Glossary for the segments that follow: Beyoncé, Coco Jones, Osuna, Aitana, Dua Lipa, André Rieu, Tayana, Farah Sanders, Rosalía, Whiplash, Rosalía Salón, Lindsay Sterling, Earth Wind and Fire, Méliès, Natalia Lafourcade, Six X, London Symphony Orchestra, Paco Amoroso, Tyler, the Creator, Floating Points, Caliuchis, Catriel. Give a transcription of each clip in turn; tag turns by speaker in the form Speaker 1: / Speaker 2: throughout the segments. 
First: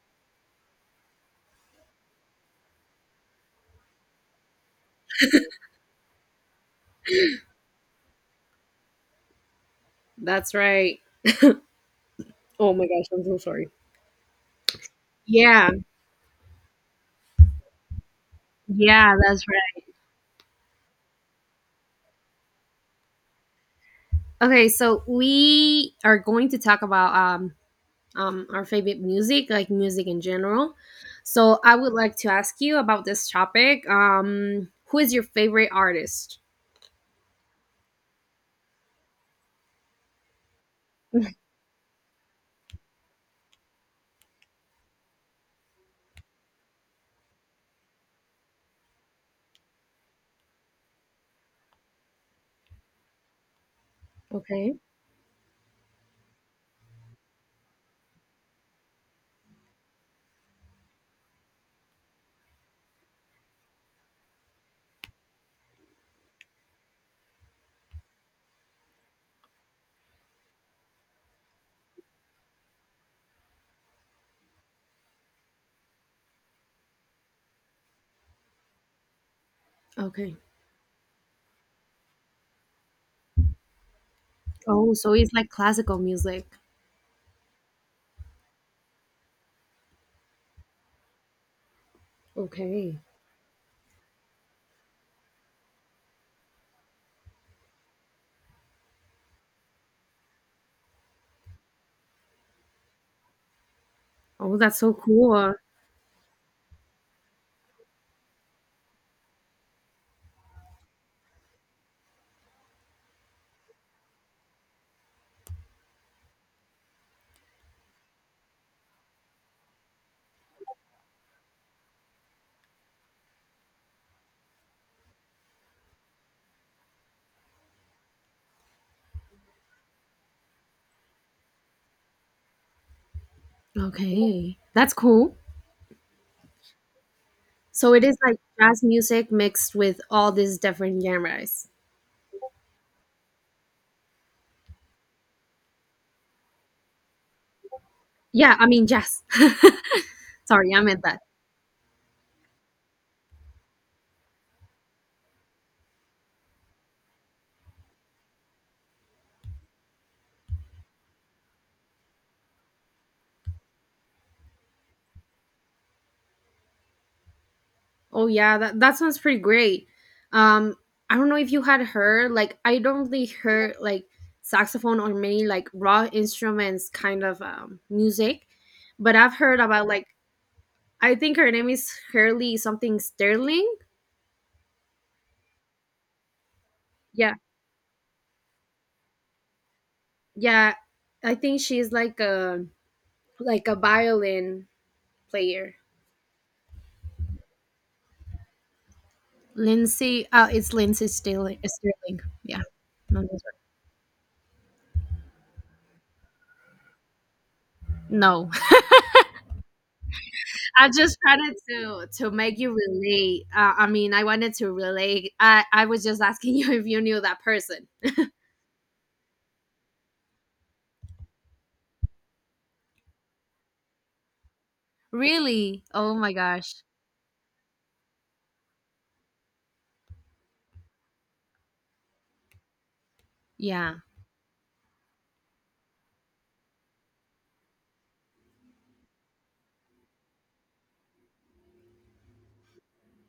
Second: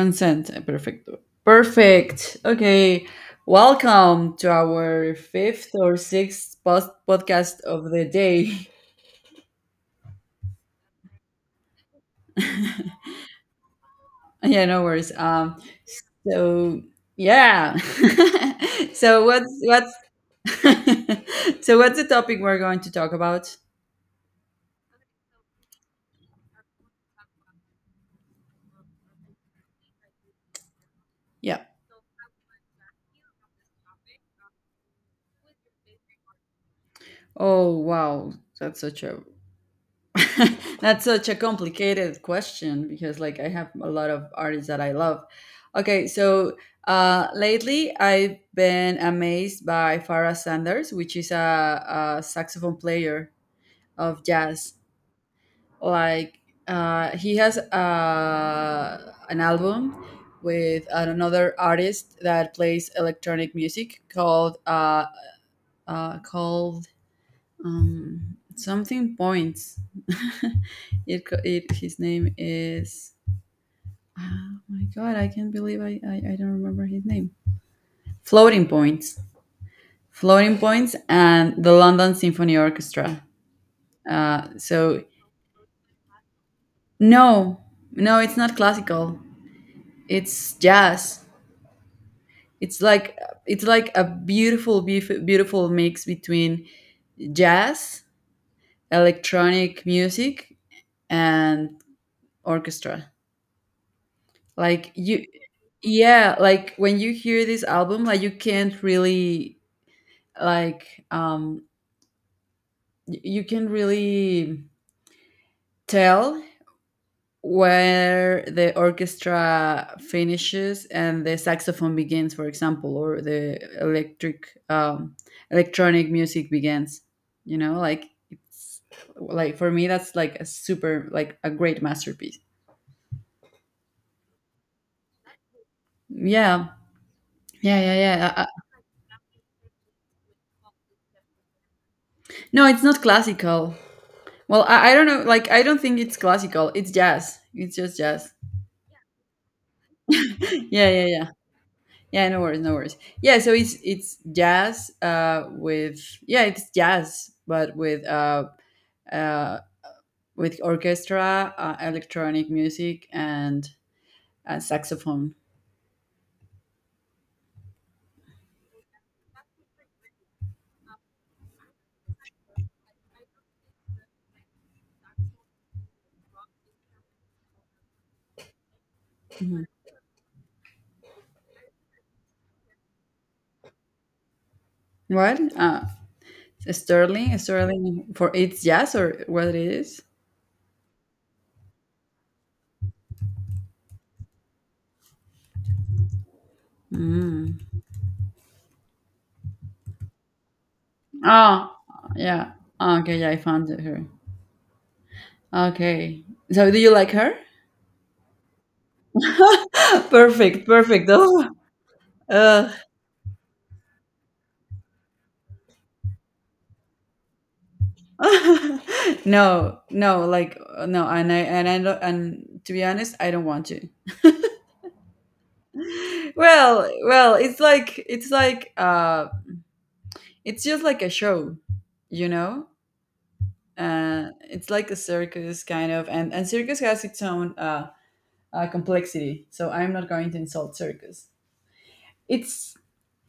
Speaker 1: Consent. Perfecto. Perfect. Okay. Welcome to our fifth or sixth podcast of the day.
Speaker 2: That's right. Oh my gosh, I'm so sorry.
Speaker 1: Yeah, no worries.
Speaker 2: Yeah,
Speaker 1: So yeah.
Speaker 2: yeah,
Speaker 1: so
Speaker 2: that's right.
Speaker 1: what's so what's the topic we're going to talk about?
Speaker 2: Okay, so we are going to talk about our favorite music, like music in general. So
Speaker 1: Yeah.
Speaker 2: I would like to ask you about this topic. Who is your favorite artist?
Speaker 1: Oh wow, that's such a that's such a complicated question because, like, I have a lot of artists that I love. Okay, so lately I've been amazed by Farah Sanders, which is a saxophone player of jazz.
Speaker 2: Okay,
Speaker 1: Like, he has an album with another artist that plays electronic music called called something points. it, co- it his name is, oh my god, I can't believe I don't remember his name. Floating Points.
Speaker 2: okay.
Speaker 1: Floating Points and the London Symphony Orchestra. uh
Speaker 2: Oh,
Speaker 1: so
Speaker 2: so it's like classical music.
Speaker 1: no, no, it's not classical, it's jazz. It's
Speaker 2: Okay.
Speaker 1: like, it's like a beautiful mix between jazz, electronic music, and orchestra.
Speaker 2: Oh, that's
Speaker 1: Like
Speaker 2: so
Speaker 1: you
Speaker 2: cool.
Speaker 1: Yeah, like when you hear this album, like you can't really, like, you can really tell where the orchestra finishes and the saxophone begins, for example, or the electric electronic music begins, you know? Like it's, like for me, that's like a super, like a great masterpiece.
Speaker 2: Okay, that's cool.
Speaker 1: yeah
Speaker 2: So it is like
Speaker 1: yeah.
Speaker 2: jazz music mixed with all these different genres.
Speaker 1: No, it's not classical. Well, I don't know. Like, I don't think it's classical. It's jazz. It's just jazz.
Speaker 2: Yeah, I mean jazz. Sorry, I
Speaker 1: Yeah,
Speaker 2: meant
Speaker 1: yeah,
Speaker 2: that.
Speaker 1: yeah. Yeah, no worries, no worries. Yeah, so it's jazz it's jazz, but uh, with orchestra, electronic music, and saxophone.
Speaker 2: Oh yeah, that sounds pretty great. Um, I don't know if you had heard like I don't really heard like saxophone or many like raw instruments kind of music, but I've heard
Speaker 1: Mhm.
Speaker 2: about like I think her name is Hurley something Sterling.
Speaker 1: What?
Speaker 2: Yeah,
Speaker 1: Sterling, Sterling, for it's jazz or what it is?
Speaker 2: yeah, I think she's like a violin player.
Speaker 1: Mm.
Speaker 2: Lindsay, it's Lindsay Sterling.
Speaker 1: Oh,
Speaker 2: Sterling.
Speaker 1: yeah.
Speaker 2: Yeah,
Speaker 1: Ah, okay,
Speaker 2: no,
Speaker 1: yeah, I
Speaker 2: that's
Speaker 1: found her. Okay. So do you like her?
Speaker 2: right. No.
Speaker 1: Perfect,
Speaker 2: I
Speaker 1: perfect.
Speaker 2: just
Speaker 1: Oh,
Speaker 2: wanted to make
Speaker 1: uh,
Speaker 2: you relate. I mean, I wanted to relate. I was just asking you if you knew that person.
Speaker 1: no, no, like, no, and I don't, and to be honest, I don't want to.
Speaker 2: Really? Oh my gosh.
Speaker 1: Well, well, it's like, it's just like a show, you know.
Speaker 2: Yeah.
Speaker 1: It's like a circus kind of, and circus has its own complexity. So I'm not going to insult circus. It's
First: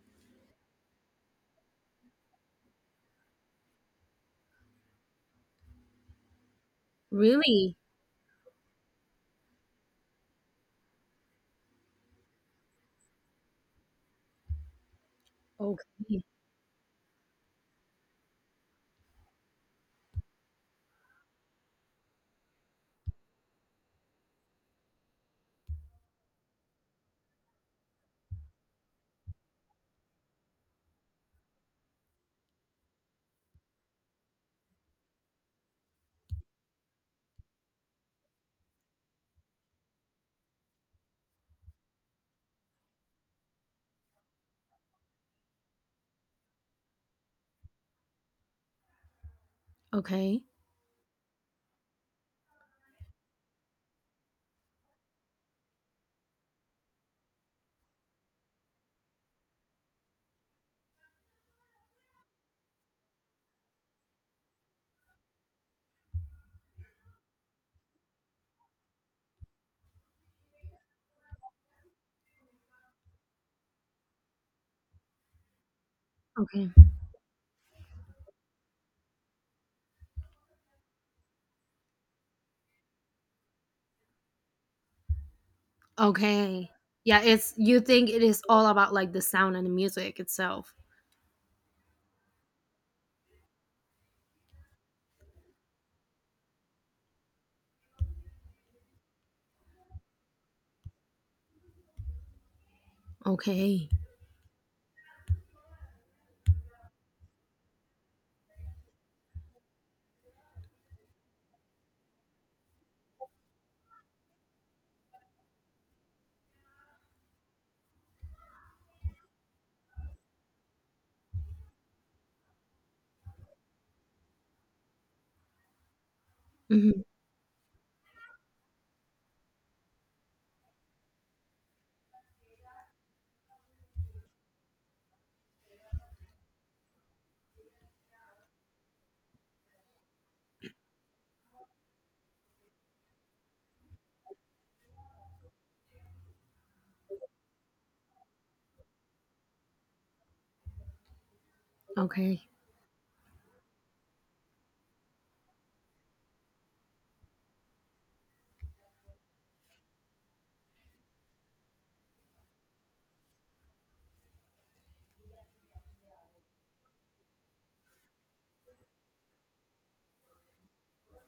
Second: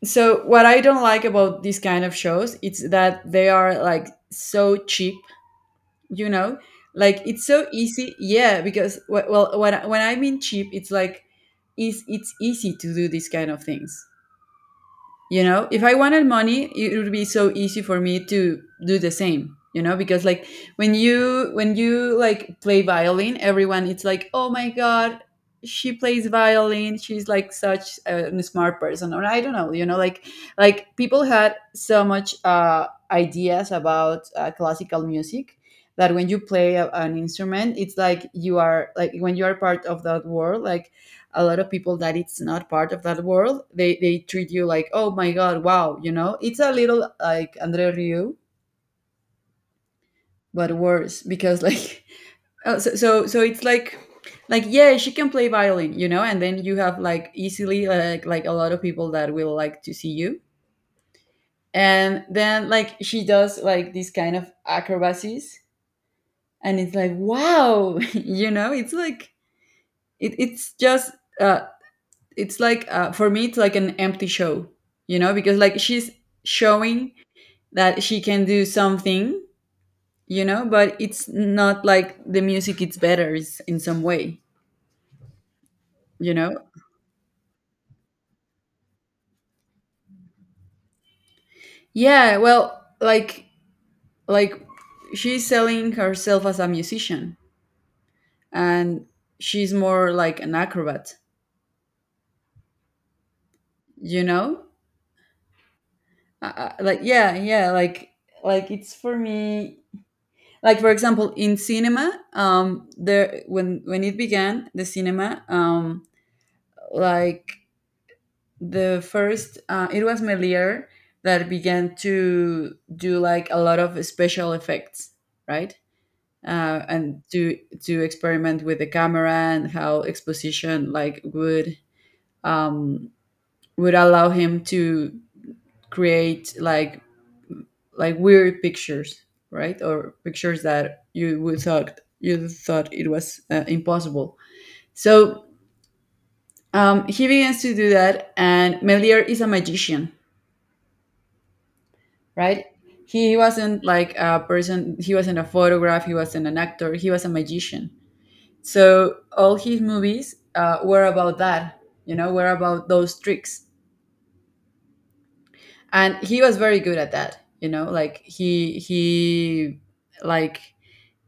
Speaker 1: so What I don't like about these kind of shows, it's that they are like so cheap, you know, like it's so
Speaker 2: Really?
Speaker 1: easy. Yeah, because when when I mean cheap, it's like it's easy to do these kind of things, you know? If I wanted
Speaker 2: Okay.
Speaker 1: money, it would be so easy for me to do the same, you know? Because like when you like play violin, everyone it's like, oh my god, she plays violin, she's like such a smart person, or I don't know, you know? Like people had so much ideas about classical music, that when you play an instrument, it's like you are, like when you are part of that world, like a lot of people that it's not part of that world, they treat you like, oh my god, wow, you know? It's a little like Andre Ryu,
Speaker 2: Okay.
Speaker 1: but worse. Because like oh, so it's like yeah, she can play violin, you know, and then you have like easily, like a lot of people that will like to see you. And then like she does like this kind of acrobacies and it's like, wow, you know, it's like, it's just, uh, it's like, for me it's like an empty show. You know, because like she's
Speaker 2: Okay.
Speaker 1: showing that she can do something, you know, but it's not like the music it's better is in some way, you know?
Speaker 2: Okay. Yeah, it's you think it is all about like the sound and the music itself.
Speaker 1: Yeah, well, like she's selling herself as a musician, and she's more like an acrobat,
Speaker 2: Okay.
Speaker 1: you know? Like yeah, like it's for me, like for example in cinema, there, when it began the cinema, like the first, it was Melier that began to do like a lot of special effects, right?
Speaker 2: Hmm.
Speaker 1: And to experiment with the camera and how exposition like would, um would allow him to create like weird pictures, right? Or pictures that you would thought, you thought it was impossible. So, he begins to do that, and Melier is a magician,
Speaker 2: Okay.
Speaker 1: right? He wasn't like a person. He wasn't a photograph. He wasn't an actor. He was a magician. So all his movies were about that. You know, were about those tricks, and he was very good at that. You know, like he like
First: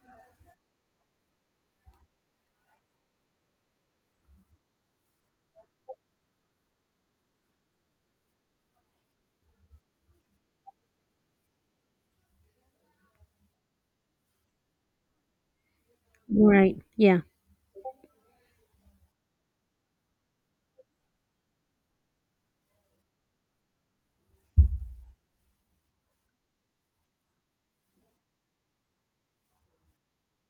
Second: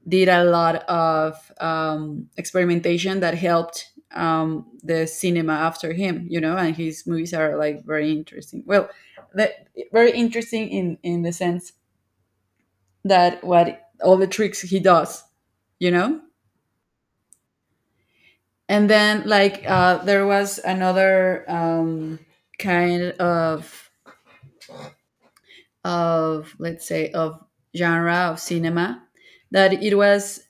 Speaker 1: did a lot of experimentation that helped the cinema after him, you know, and his movies are like very interesting. Well, the, very interesting in the sense that what all the tricks he does, you know?
Speaker 2: Right. Yeah.
Speaker 1: And then like, there was another kind of let's say of genre of cinema that it was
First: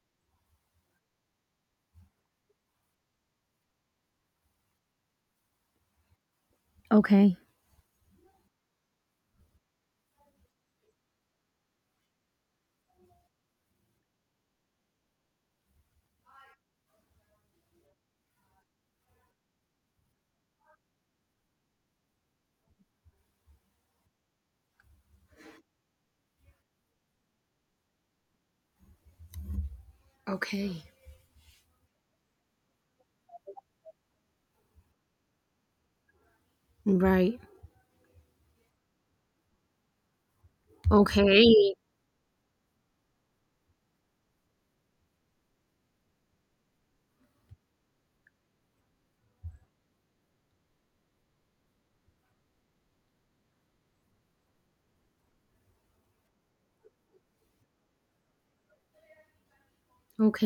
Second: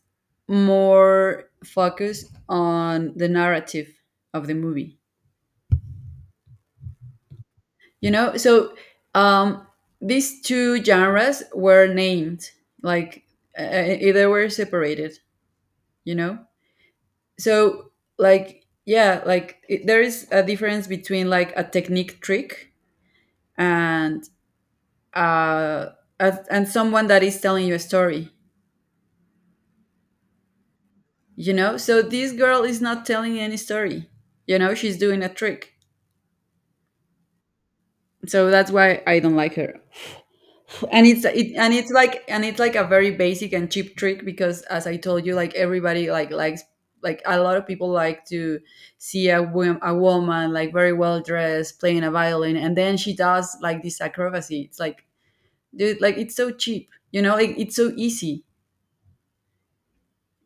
Speaker 1: more focused on the narrative of the movie,
Speaker 2: Okay.
Speaker 1: you know? So um, these two genres were named like, they were separated, you know? So like yeah, like it, there is a difference between like a technique trick and uh and someone that is telling you a story,
Speaker 2: Okay.
Speaker 1: you know? So this girl is not telling any story, you know, she's doing a trick.
Speaker 2: Right.
Speaker 1: So that's why I don't like her. And
Speaker 2: Okay.
Speaker 1: and it's like a very basic and cheap trick, because as I told you, like everybody like likes, like a lot of people like to see a woman like very well dressed playing a violin, and then she does like this acrobacy. It's like, dude, like it's so cheap, you know? Like it's so easy,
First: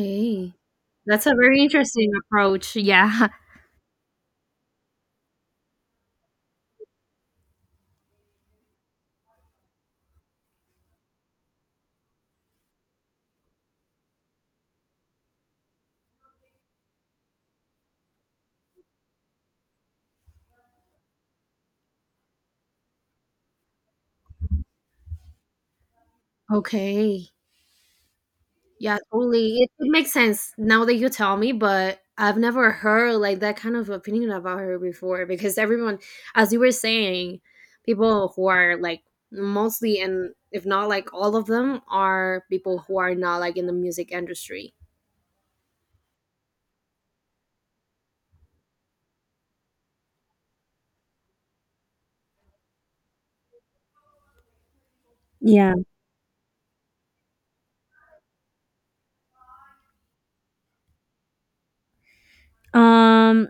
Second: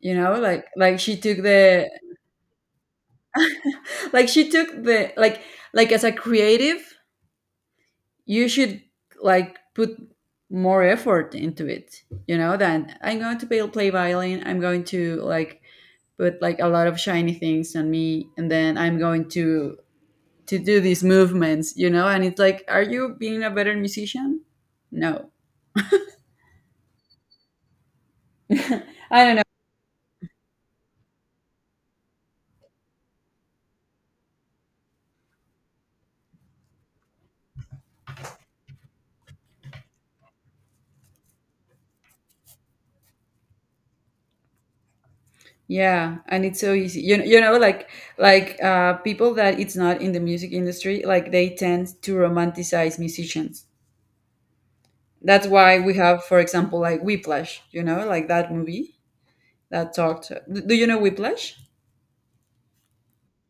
Speaker 1: you know? Like she
Speaker 2: That's a
Speaker 1: took
Speaker 2: very
Speaker 1: the
Speaker 2: interesting approach. Yeah.
Speaker 1: like she took the, like as a creative, you should like put more effort into it, you know, than I'm going to play violin. I'm going to like put like a lot of shiny things on me, and then I'm going to do these movements, you know? And it's like, are you being a better musician? No.
Speaker 2: Okay. Yeah,
Speaker 1: I don't know.
Speaker 2: totally. It makes sense now that you tell me, but I've never heard like that kind of opinion about her before because everyone, as you were saying, people who are like mostly and if not like all of them are people who are not like in the music industry.
Speaker 1: Yeah, and it's so easy, you know, you know? Like people that it's not in the music industry, like they tend to romanticize musicians. That's
Speaker 2: Yeah.
Speaker 1: why we have, for example, like Whiplash, you know, like that movie that talked. Do you know Whiplash?
Speaker 2: Um,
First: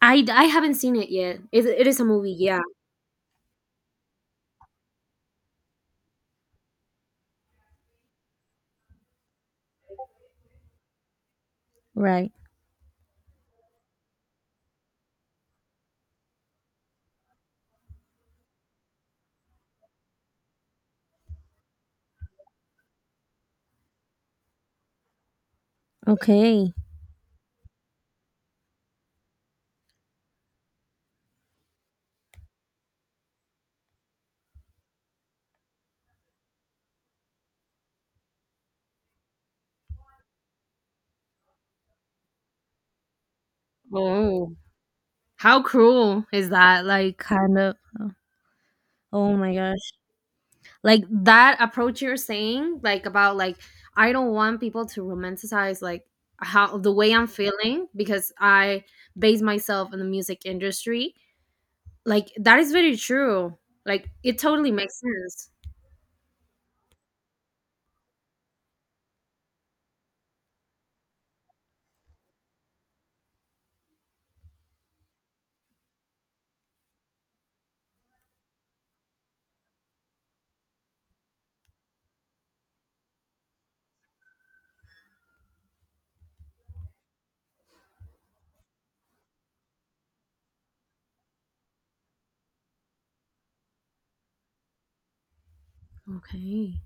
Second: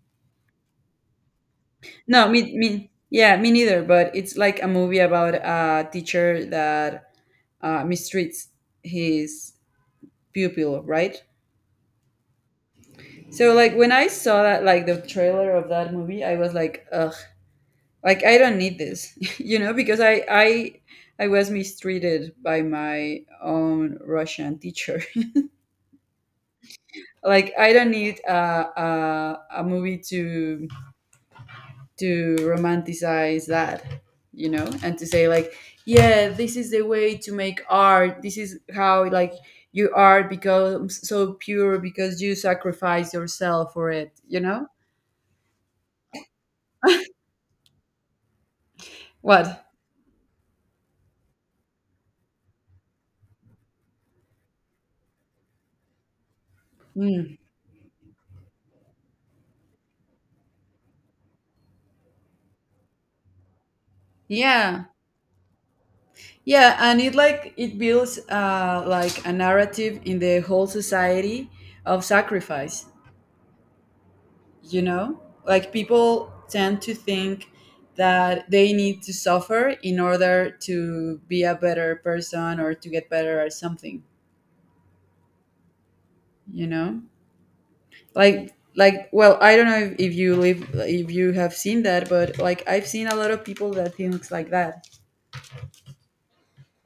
Speaker 2: I haven't seen it yet. It is a
Speaker 1: No,
Speaker 2: movie, yeah.
Speaker 1: yeah, me neither. But it's like a movie about a teacher that mistreats his pupil, right?
Speaker 2: Right.
Speaker 1: So, like when I saw that, like the trailer of that movie, I was like, ugh, like I don't need this, you know, because I was mistreated by my own Russian teacher.
Speaker 2: Okay.
Speaker 1: Like I don't need a movie to romanticize that, you know, and to say like, yeah, this is the way to make art, this is how like your art becomes so pure because you sacrifice yourself for it, you
Speaker 2: Oh,
Speaker 1: know?
Speaker 2: how cruel is that? Like, kind of. Oh my
Speaker 1: What?
Speaker 2: god. Like that approach you're saying like about like I don't want people to romanticize like how the way I'm
Speaker 1: Mm.
Speaker 2: feeling because I base myself in the music industry. Like that is very true, like it totally
Speaker 1: Yeah,
Speaker 2: makes sense.
Speaker 1: yeah, and it like it builds like a narrative in the whole society of sacrifice, you know? Like people tend to think that they need to suffer in order to be a better person or to get better at something, you know? Like, well, I don't know if you live, if you have seen that, but like I've seen a lot of people that thinks like that.
Speaker 2: Okay.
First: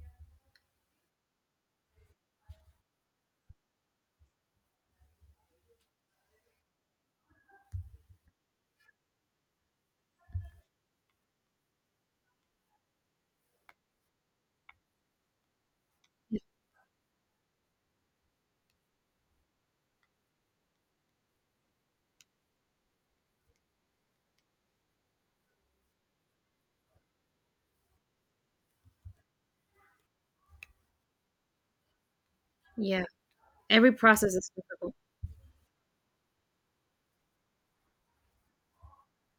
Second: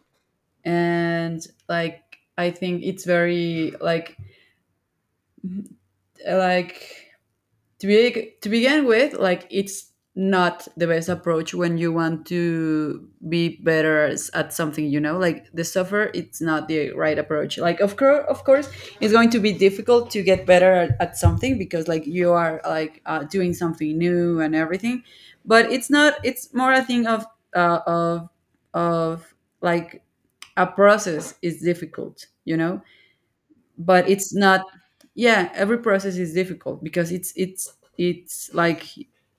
Speaker 1: And like I think it's very like to be, to begin with, like it's not the best approach when you want to be better at something, you know? Like the software, it's not the right approach. Like of course, of course it's going to be difficult to get better at something, because like you are like, doing something new and everything. But it's not, it's more a thing of uh, of of like a process is difficult, you know?
Speaker 2: Yeah, every
Speaker 1: But it's
Speaker 2: process is
Speaker 1: not,
Speaker 2: difficult.
Speaker 1: yeah, every process is difficult because it's like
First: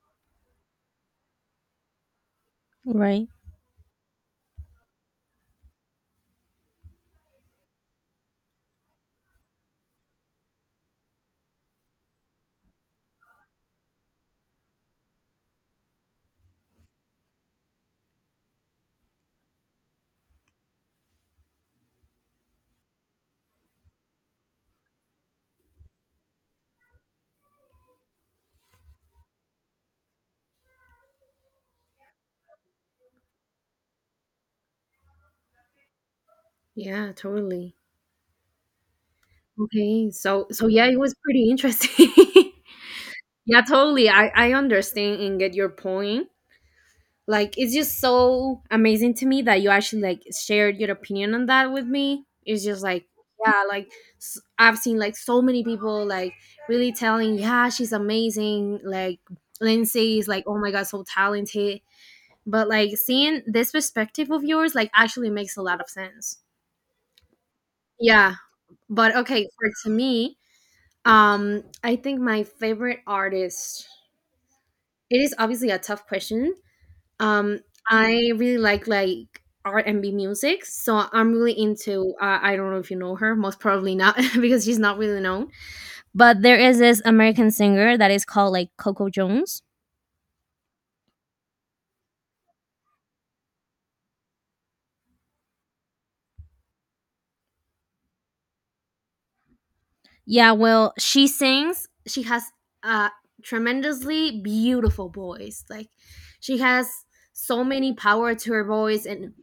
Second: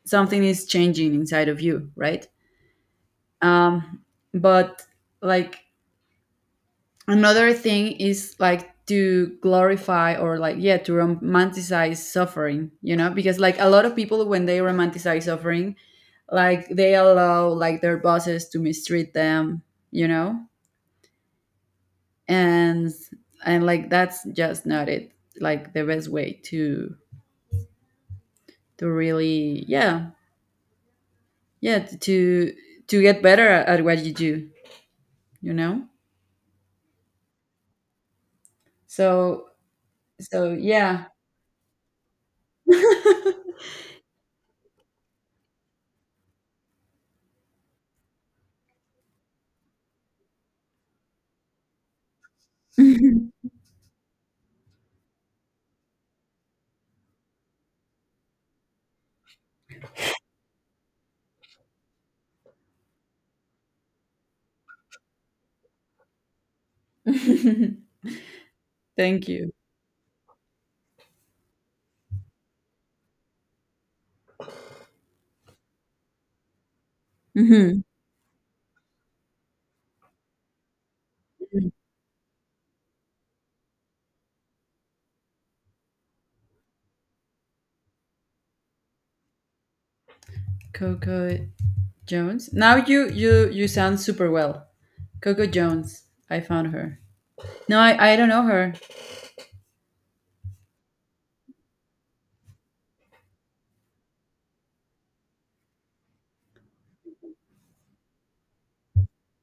Speaker 1: something is changing inside of you, right?
Speaker 2: Right.
Speaker 1: um but like another thing is like to glorify or like, yeah, to romanticize suffering, you know? Because like a lot of people when they romanticize suffering, like they allow like their bosses to mistreat them, you know? and and like that's just not it. Like the best way to really, yeah, yeah, to get better at what you do, you know?
Speaker 2: Yeah, totally.
Speaker 1: So
Speaker 2: Okay, so
Speaker 1: so
Speaker 2: so yeah, it
Speaker 1: yeah.
Speaker 2: was pretty interesting. Yeah, totally. I understand and get your point. Like it's just so amazing to me that you actually like shared your opinion on that with me. It's just like, yeah, like I've seen like so many people like really telling, yeah, she's amazing, like Lindsay is like, oh my god, so talented, but like seeing this perspective of yours like actually makes a lot of sense. Yeah. But
Speaker 1: Thank
Speaker 2: okay,
Speaker 1: you.
Speaker 2: for to me, I think my favorite artist, it is obviously a tough question. um
Speaker 1: Mhm.
Speaker 2: i really like R&B music, so I'm really into, I don't know if you know her, most probably not. Because she's not really known, but there is this American singer that is called like Coco Jones.
Speaker 1: Coco Jones, now you sound super well. Coco Jones. I found her. No, I don't know her.
Speaker 2: Yeah, well, she sings. She has a tremendously beautiful voice. Like she has so many power to her voice, and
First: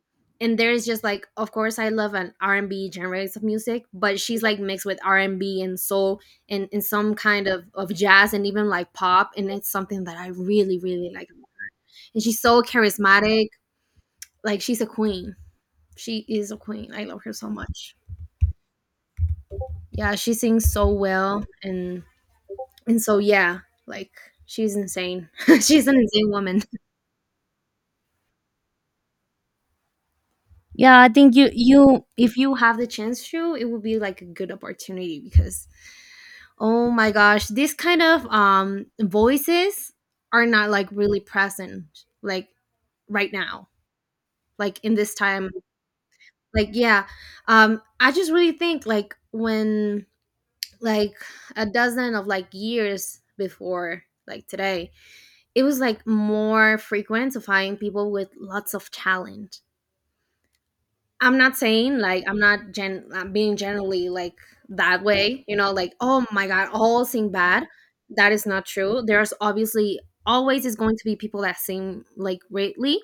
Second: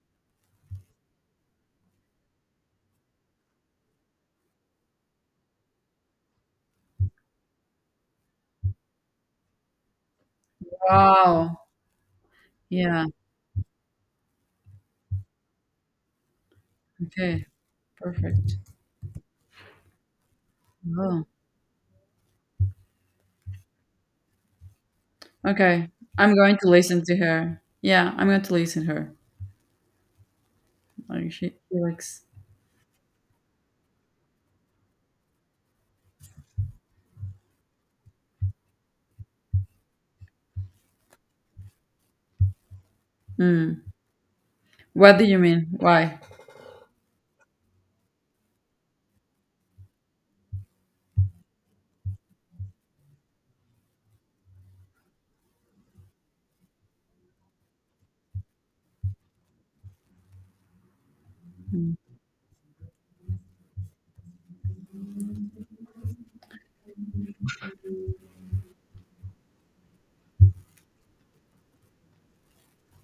Speaker 2: and there's just like, of course, I love an R&B genres of music, but she's like mixed with R&B and B and soul, and some kind of jazz and even like pop, and it's something that I really really like.
Speaker 1: Wow.
Speaker 2: And she's so
Speaker 1: Yeah.
Speaker 2: charismatic. Like she's a queen. She is a queen. I love her
Speaker 1: Okay,
Speaker 2: so much.
Speaker 1: perfect.
Speaker 2: Yeah, she sings so
Speaker 1: Oh,
Speaker 2: well And so yeah, like she's insane. She's
Speaker 1: okay,
Speaker 2: an insane
Speaker 1: I'm going
Speaker 2: woman.
Speaker 1: to listen to her. Yeah, I'm going to listen to her.
Speaker 2: Yeah, I
Speaker 1: Like
Speaker 2: think you
Speaker 1: she
Speaker 2: you
Speaker 1: looks,
Speaker 2: if you have the chance to, it would be like a good opportunity, because oh my gosh, these kind of voices are not like really present like right now.
Speaker 1: mm.
Speaker 2: Like in this
Speaker 1: What do you
Speaker 2: time.
Speaker 1: mean? Why?
Speaker 2: Like yeah. I just really think like when like a dozen of like years before like today, it was like more frequent to find people with lots of talent. I'm not saying like I'm not gen I'm being generally like that way, like oh my god, all sing bad. That is not true. There's obviously always is going to be people that sing like greatly,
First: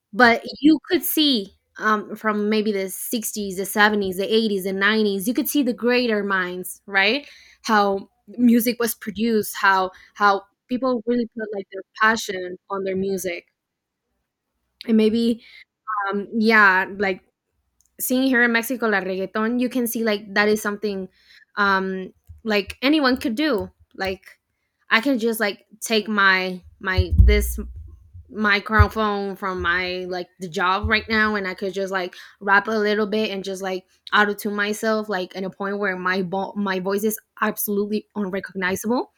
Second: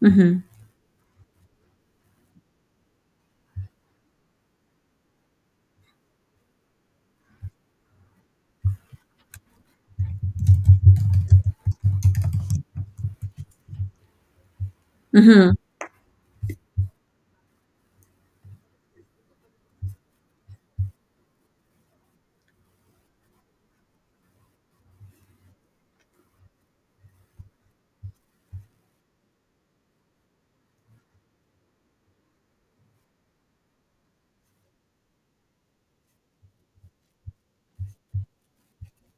Speaker 1: Hmm.
Speaker 2: but you could see from maybe the 60s, the 70s, the 80s, the 90s, you could see the greater minds, right? How music was produced, how people really put like their passion on their music, and maybe yeah, like seeing here in Mexico la reggaeton, you can see like that is something, um like anyone could do, like I can just like take my this microphone from my like the job right now, and I could just like rap a little bit and just like auto tune myself like in a point where my my voice is absolutely unrecognizable,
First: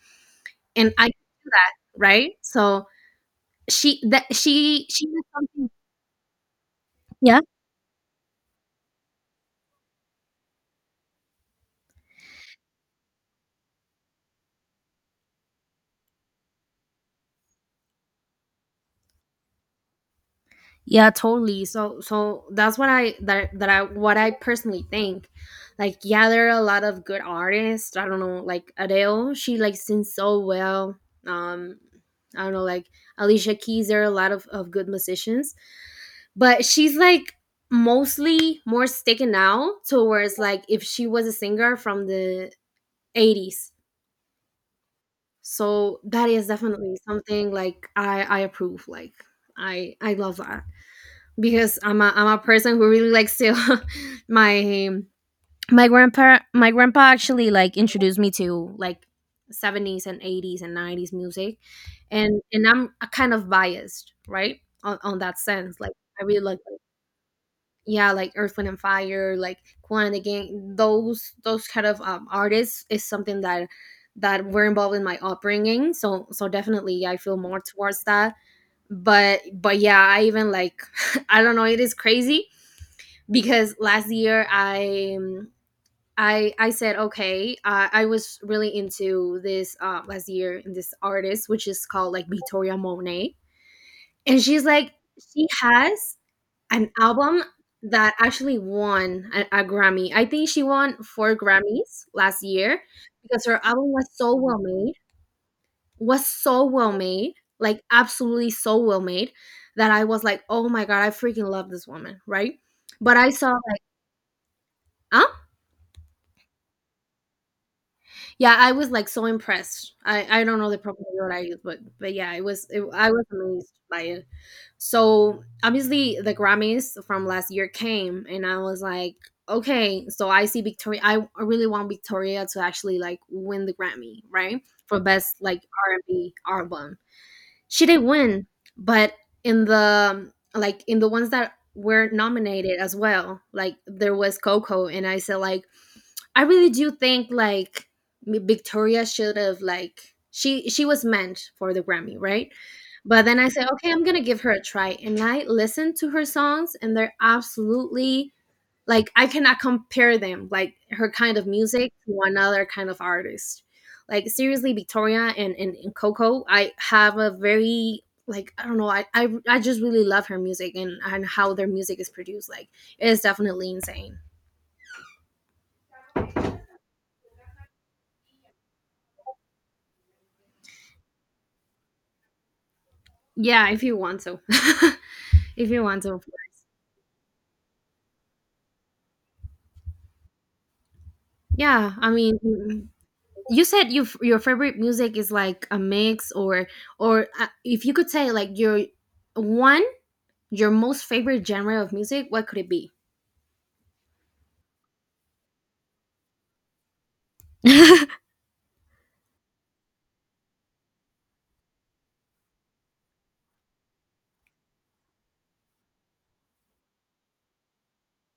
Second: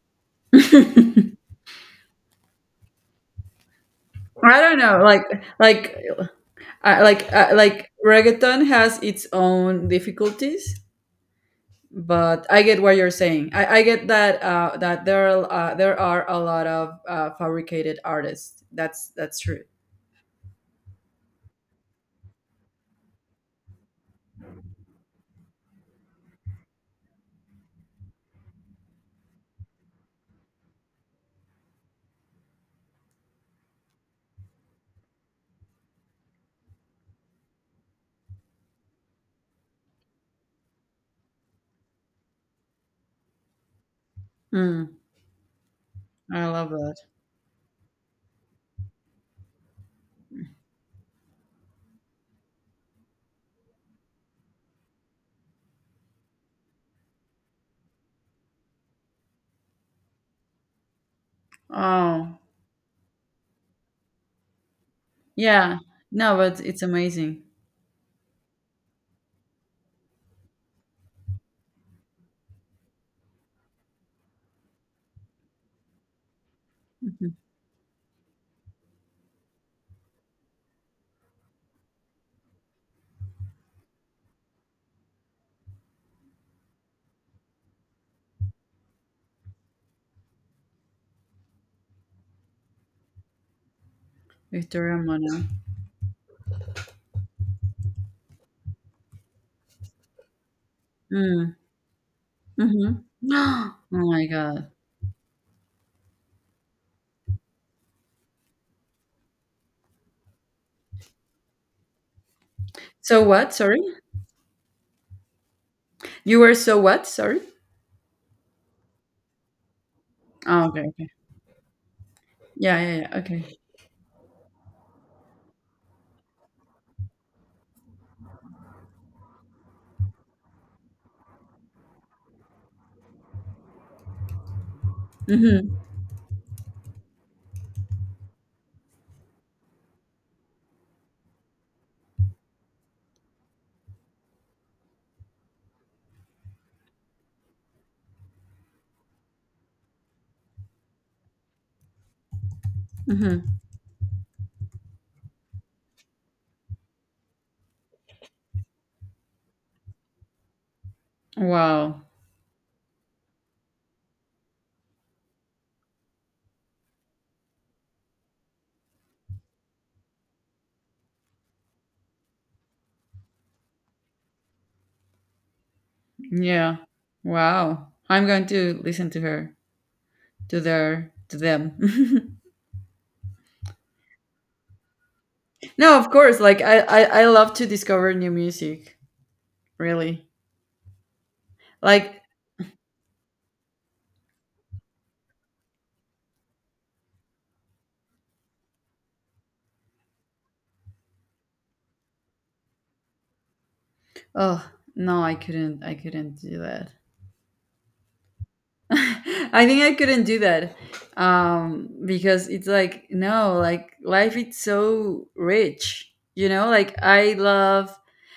Speaker 2: and I can do that, right? So she that
Speaker 1: I don't know.
Speaker 2: she did something.
Speaker 1: Like, I like,
Speaker 2: Yeah.
Speaker 1: I like, reggaeton has its own difficulties, but I get what you're saying. I get that that there are a lot of fabricated artists. That's true.
Speaker 2: Yeah, totally. So that's what I that that I what I personally think. Like yeah, there are a lot of good artists. I don't know, like Adele, she like sings so well. Um I don't know, like Alicia Keys, there are a lot of good musicians. But she's like mostly more sticking out towards like if she was a singer from the 80s.
Speaker 1: Mm,
Speaker 2: So that
Speaker 1: I
Speaker 2: is
Speaker 1: love that.
Speaker 2: definitely something like I approve. Like I love that because I'm a person who really likes to my my grandpa actually like introduced me to like 70s and 80s and 90s music,
Speaker 1: Oh,
Speaker 2: and I'm a kind of biased, right, on that
Speaker 1: yeah.
Speaker 2: sense, like I
Speaker 1: No,
Speaker 2: really like
Speaker 1: but
Speaker 2: like,
Speaker 1: it's amazing.
Speaker 2: yeah, like Earth Wind and Fire, like Quan again, those kind of artists is something that were involved in my upbringing, so definitely I
Speaker 1: Mhm.
Speaker 2: feel more towards that, but yeah, I even like I don't know, it is crazy because last year, I said okay, I was really into this, last year in this artist which is called like Victoria Monet, and she's like,
Speaker 1: Victoria Mono.
Speaker 2: she has an album that actually won a Grammy. I think she won four
Speaker 1: Mm,
Speaker 2: Grammys last year
Speaker 1: mm-hmm.
Speaker 2: because her album
Speaker 1: Oh
Speaker 2: was
Speaker 1: my
Speaker 2: so well
Speaker 1: God.
Speaker 2: made was so well made like absolutely so well made, that I was like, oh my god, I freaking love this woman, right? But
Speaker 1: So
Speaker 2: I saw
Speaker 1: what? Sorry,
Speaker 2: like,
Speaker 1: you were so what? Sorry.
Speaker 2: yeah, I was like so impressed. I don't
Speaker 1: Oh,
Speaker 2: know the proper
Speaker 1: okay.
Speaker 2: word I use, but yeah, it was
Speaker 1: Yeah,
Speaker 2: it
Speaker 1: yeah,
Speaker 2: I
Speaker 1: yeah.
Speaker 2: was
Speaker 1: Okay.
Speaker 2: amazed by it. So, obviously, the Grammys from last year came, and I was like, "Okay, so I see Victoria, I really want Victoria to actually, like, win the Grammy, right? For best, like,
Speaker 1: Mm-hmm.
Speaker 2: R&B album." She didn't win, but in the ones that were nominated as well, like, there was Coco, and I said, like, I really do think like Victoria should have, like, she was meant for the Grammy, right? But then
Speaker 1: Mm-hmm.
Speaker 2: I said, okay, I'm gonna give her a try, and I listened to her songs, and they're absolutely, like, I cannot compare them, like, her kind of music
Speaker 1: Wow.
Speaker 2: to another kind of artist. Like seriously, Victoria and Coco, I have a very, like, I don't know, I just really love her music, and how their music is produced. Like it is definitely insane.
Speaker 1: Yeah. Wow. I'm going to listen to her, to their, to them.
Speaker 2: Yeah, if you want to. If you
Speaker 1: No,
Speaker 2: want
Speaker 1: of
Speaker 2: to.
Speaker 1: course. Like I love to discover new music. Really.
Speaker 2: Yeah, I
Speaker 1: Like,
Speaker 2: mean, you said your favorite music is like a mix, or if you could say like one your most favorite genre of music, what could it be?
Speaker 1: oh no, I couldn't do that. I think I couldn't do that because it's like no, like life is so rich, you know. Like I love,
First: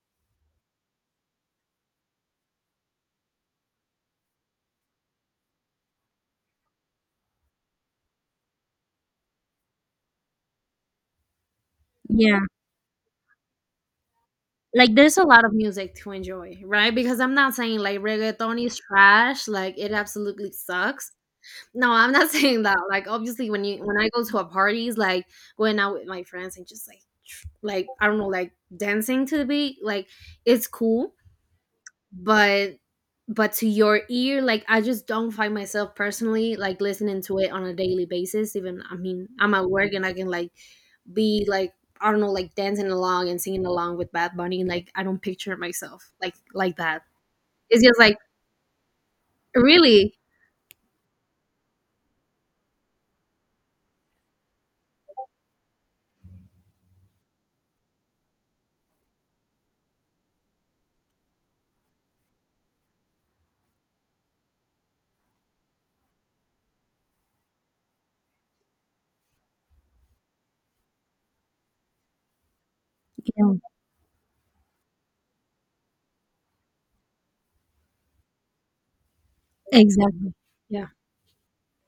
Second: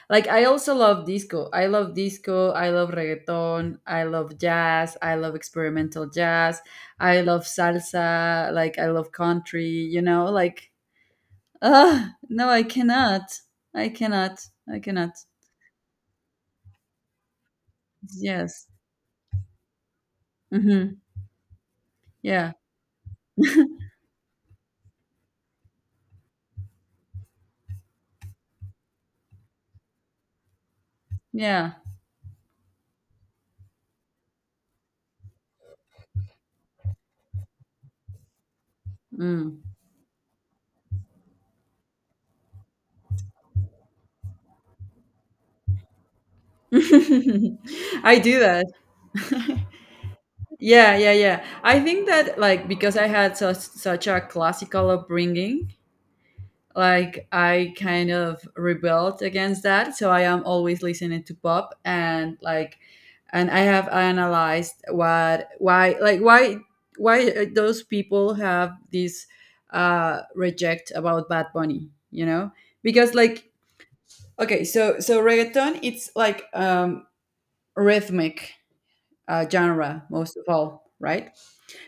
Speaker 1: like I also love disco. I love disco. I love reggaeton. I love jazz. I love experimental jazz. I love salsa. Like I love country. You know, like ah,
Speaker 2: Yeah,
Speaker 1: no, I cannot. I cannot. I
Speaker 2: like
Speaker 1: cannot.
Speaker 2: there's a lot of music to enjoy, right? Because I'm not saying like reggaeton
Speaker 1: Yes.
Speaker 2: is trash, like it absolutely
Speaker 1: hmm
Speaker 2: sucks. No, I'm not
Speaker 1: Yeah.
Speaker 2: saying that. Like obviously, when I go to a parties, like going out with my friends and just like like I don't know, like dancing to the beat, like it's cool.
Speaker 1: Yeah.
Speaker 2: but but to your ear, like I just don't find myself personally like listening to it on a daily basis. Even, I mean, I'm
Speaker 1: Mm.
Speaker 2: at work and I can like be like I don't know, like dancing along and singing along with Bad Bunny, like I don't picture myself like that. It's just like,
Speaker 1: I do that.
Speaker 2: really.
Speaker 1: Yeah. I think that, like, because I had such a classical upbringing, like I kind of rebelled against that. So I am always listening to pop, and like, and I have analyzed what, why like why those people have this reject about Bad Bunny, you know, because like
Speaker 2: Yeah,
Speaker 1: okay, so reggaeton, it's like rhythmic genre
Speaker 2: exactly.
Speaker 1: most of all,
Speaker 2: Yeah,
Speaker 1: right?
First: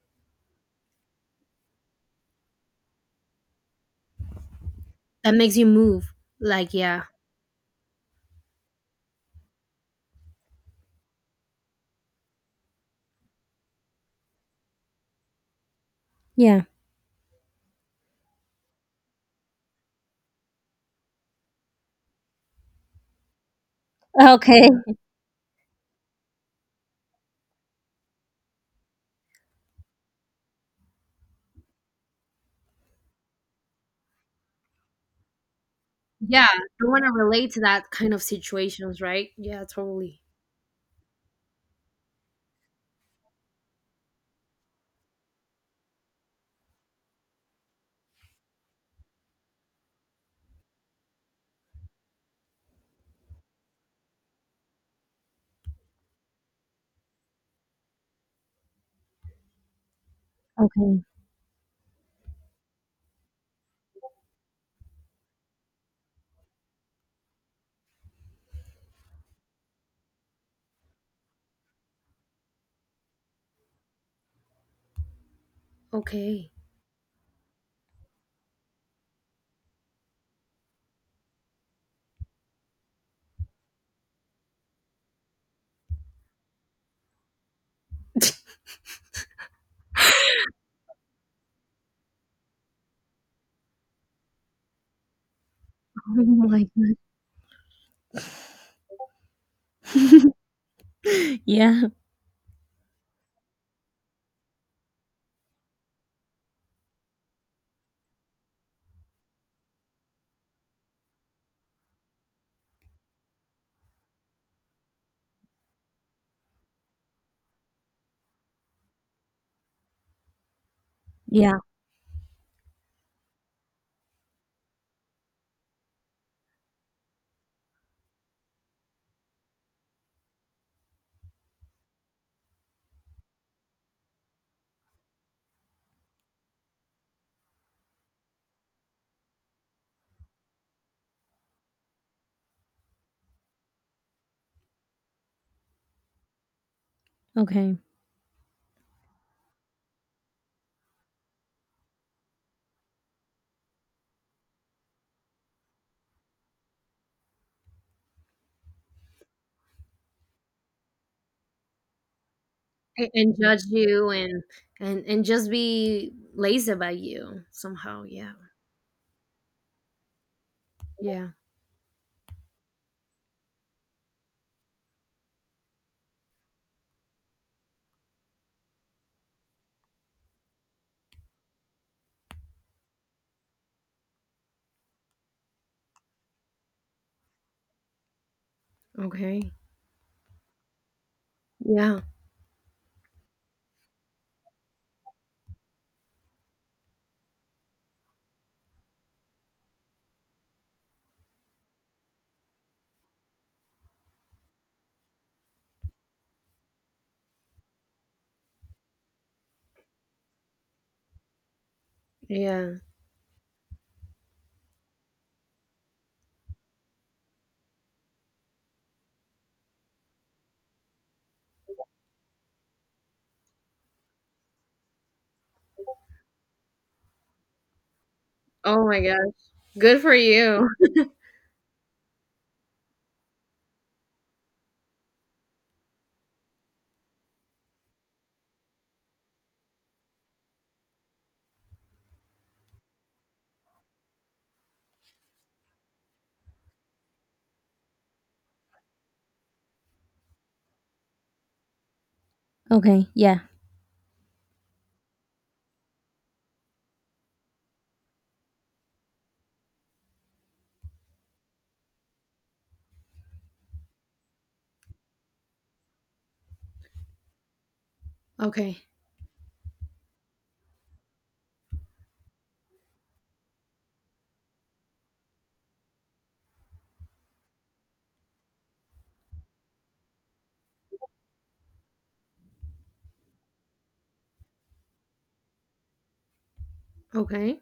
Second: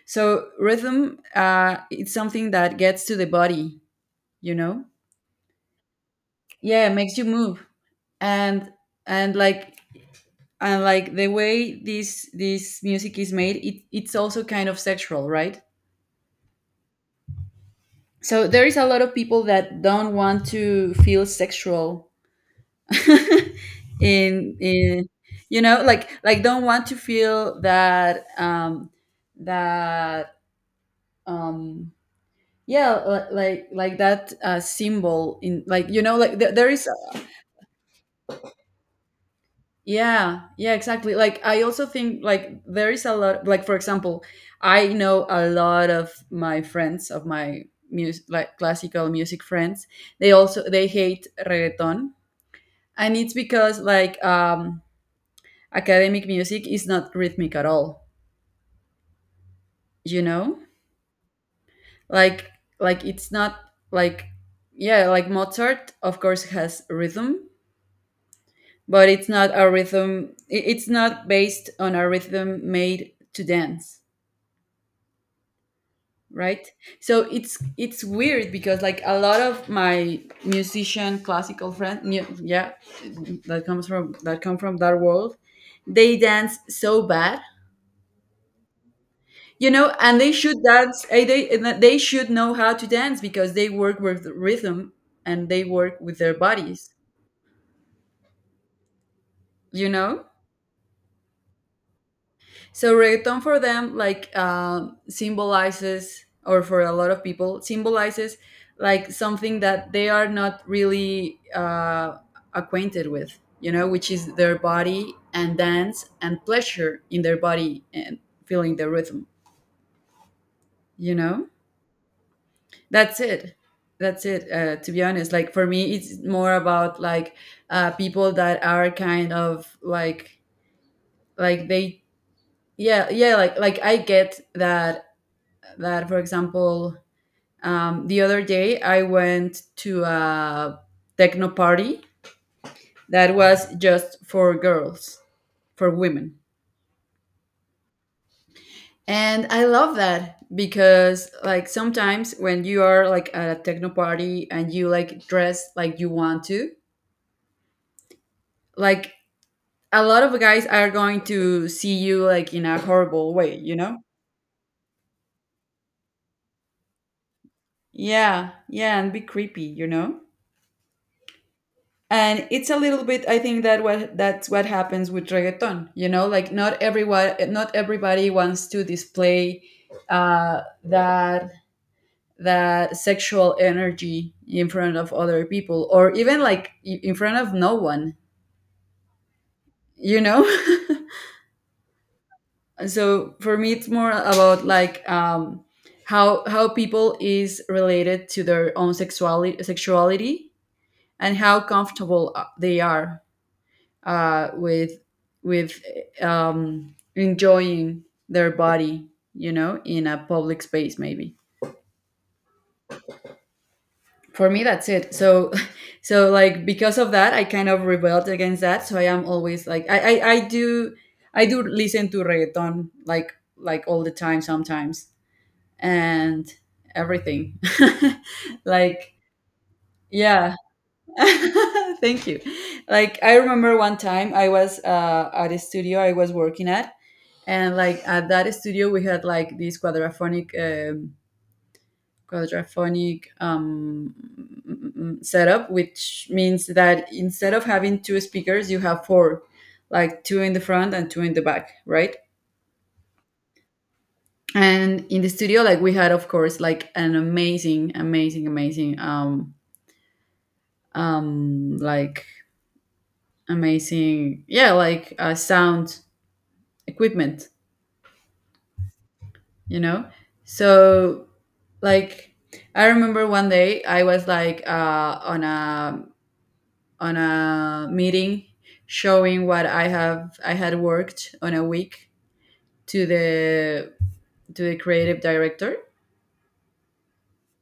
Speaker 1: So rhythm, it's something that gets to the body, you know.
Speaker 2: that makes you move, like
Speaker 1: Yeah, it
Speaker 2: yeah.
Speaker 1: makes you move, and and like and like the way this music is made, it's also kind of sexual, right?
Speaker 2: Yeah.
Speaker 1: So there is a lot of people that don't want to feel sexual,
Speaker 2: Okay.
Speaker 1: in you know, like don't want to feel that that um yeah, like that symbol in, like, you know, like
Speaker 2: Yeah,
Speaker 1: there
Speaker 2: I
Speaker 1: is
Speaker 2: want to relate to that kind of situations, right? Yeah, totally.
Speaker 1: yeah exactly. Like I also think like there is a lot, like for example, I know a lot of my friends of my music, like classical music friends, they also they hate reggaeton. And it's because, like, academic music is not rhythmic at all, you know,
Speaker 2: Okay.
Speaker 1: like like it's not, like yeah, like Mozart of course has rhythm, but it's not a rhythm, it's not based on a rhythm made to dance,
Speaker 2: Okay.
Speaker 1: right? So it's weird because like a lot of my musician classical yeah, that comes from that come from that world, they dance so bad, you know, and they should dance, they, and that they should know how to dance because they work with rhythm and they work with
Speaker 2: Oh
Speaker 1: their
Speaker 2: my
Speaker 1: bodies,
Speaker 2: God.
Speaker 1: you know.
Speaker 2: Yeah.
Speaker 1: So reggaeton for them like symbolizes, or for a lot of people, symbolizes like something that they are not really acquainted with, you know, which is their body and dance and pleasure in their body and feeling the rhythm, you know.
Speaker 2: Yeah.
Speaker 1: That's it. That's it. To be honest, like for me, it's more about like people that are kind of like they yeah, like I get that, that for example the other day I went to a techno party that was just for girls, for women.
Speaker 2: Okay.
Speaker 1: And I love that because like sometimes when you are like at a techno party and you like dress like you want to like, a lot of guys are going to see you like in a horrible
Speaker 2: And
Speaker 1: way,
Speaker 2: judge
Speaker 1: you know.
Speaker 2: you and just be lazy about you somehow, yeah.
Speaker 1: Yeah, and be creepy, you know.
Speaker 2: Yeah,
Speaker 1: And it's a little bit, I think that, what that's what happens with reggaeton, you know, like not everyone, not everybody wants to display that sexual energy in front of other people or even like in front of no one,
Speaker 2: okay.
Speaker 1: you know.
Speaker 2: Yeah,
Speaker 1: So for me it's more about like how people is related to their own sexuality, and how comfortable they are uh, with with enjoying their body, you know, in a public space maybe.
Speaker 2: yeah.
Speaker 1: For me, that's it. So, so like because of that, I kind of rebelled against that. So I am always like I do, I do listen to reggaeton like all the time sometimes, and everything,
Speaker 2: Oh my
Speaker 1: like
Speaker 2: god. Good for
Speaker 1: yeah.
Speaker 2: you
Speaker 1: Thank you. Like I remember one time I was at a studio I was working at, and like at that studio we had like this quadraphonic quadraphonic um, setup, which means that instead of having two speakers, you have four, like two in the front and two in the back, right?
Speaker 2: Okay. Yeah.
Speaker 1: And in the studio like we had, of course, like an amazing um like yeah, like sound equipment,
Speaker 2: okay
Speaker 1: you know. So like I remember one day I was like on a meeting showing what I had worked on a week to the to the creative director.
Speaker 2: okay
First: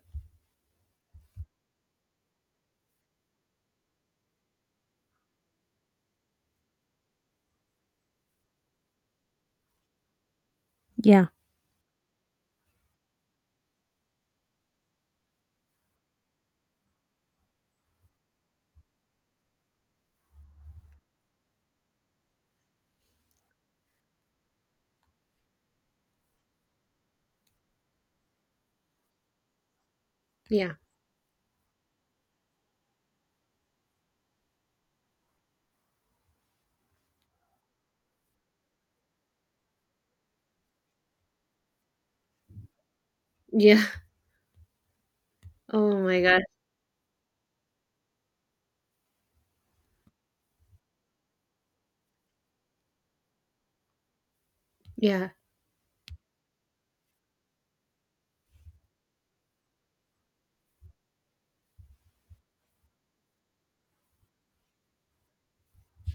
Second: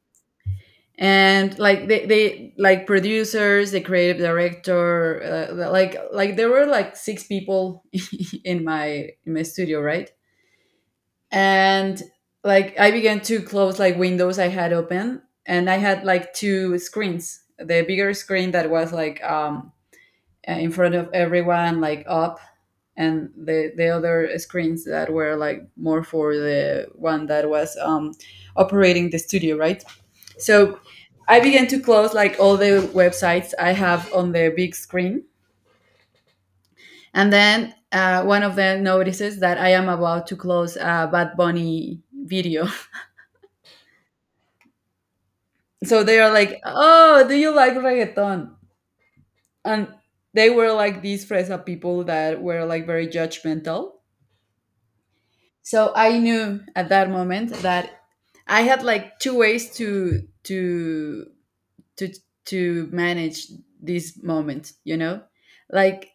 Speaker 1: And like they, like producers, the creative director, like there were like six people in my studio, right?
Speaker 2: Yeah.
Speaker 1: And like I began to close like windows I had open, and I had like two screens. The bigger screen that was like in front of everyone, like up, and the other screens that were like more for the one that was operating the studio, right?
Speaker 2: yeah
Speaker 1: So I began to close like all the websites I have on the big screen, and then one of them notices that I am about to close a Bad Bunny video.
Speaker 2: yeah oh
Speaker 1: So they
Speaker 2: my
Speaker 1: are
Speaker 2: god
Speaker 1: like, oh, do you like reggaeton? And they were like these Fresa people that were like very judgmental.
Speaker 2: yeah,
Speaker 1: So I knew at that moment that I had like two ways to to manage this moment, you know? Like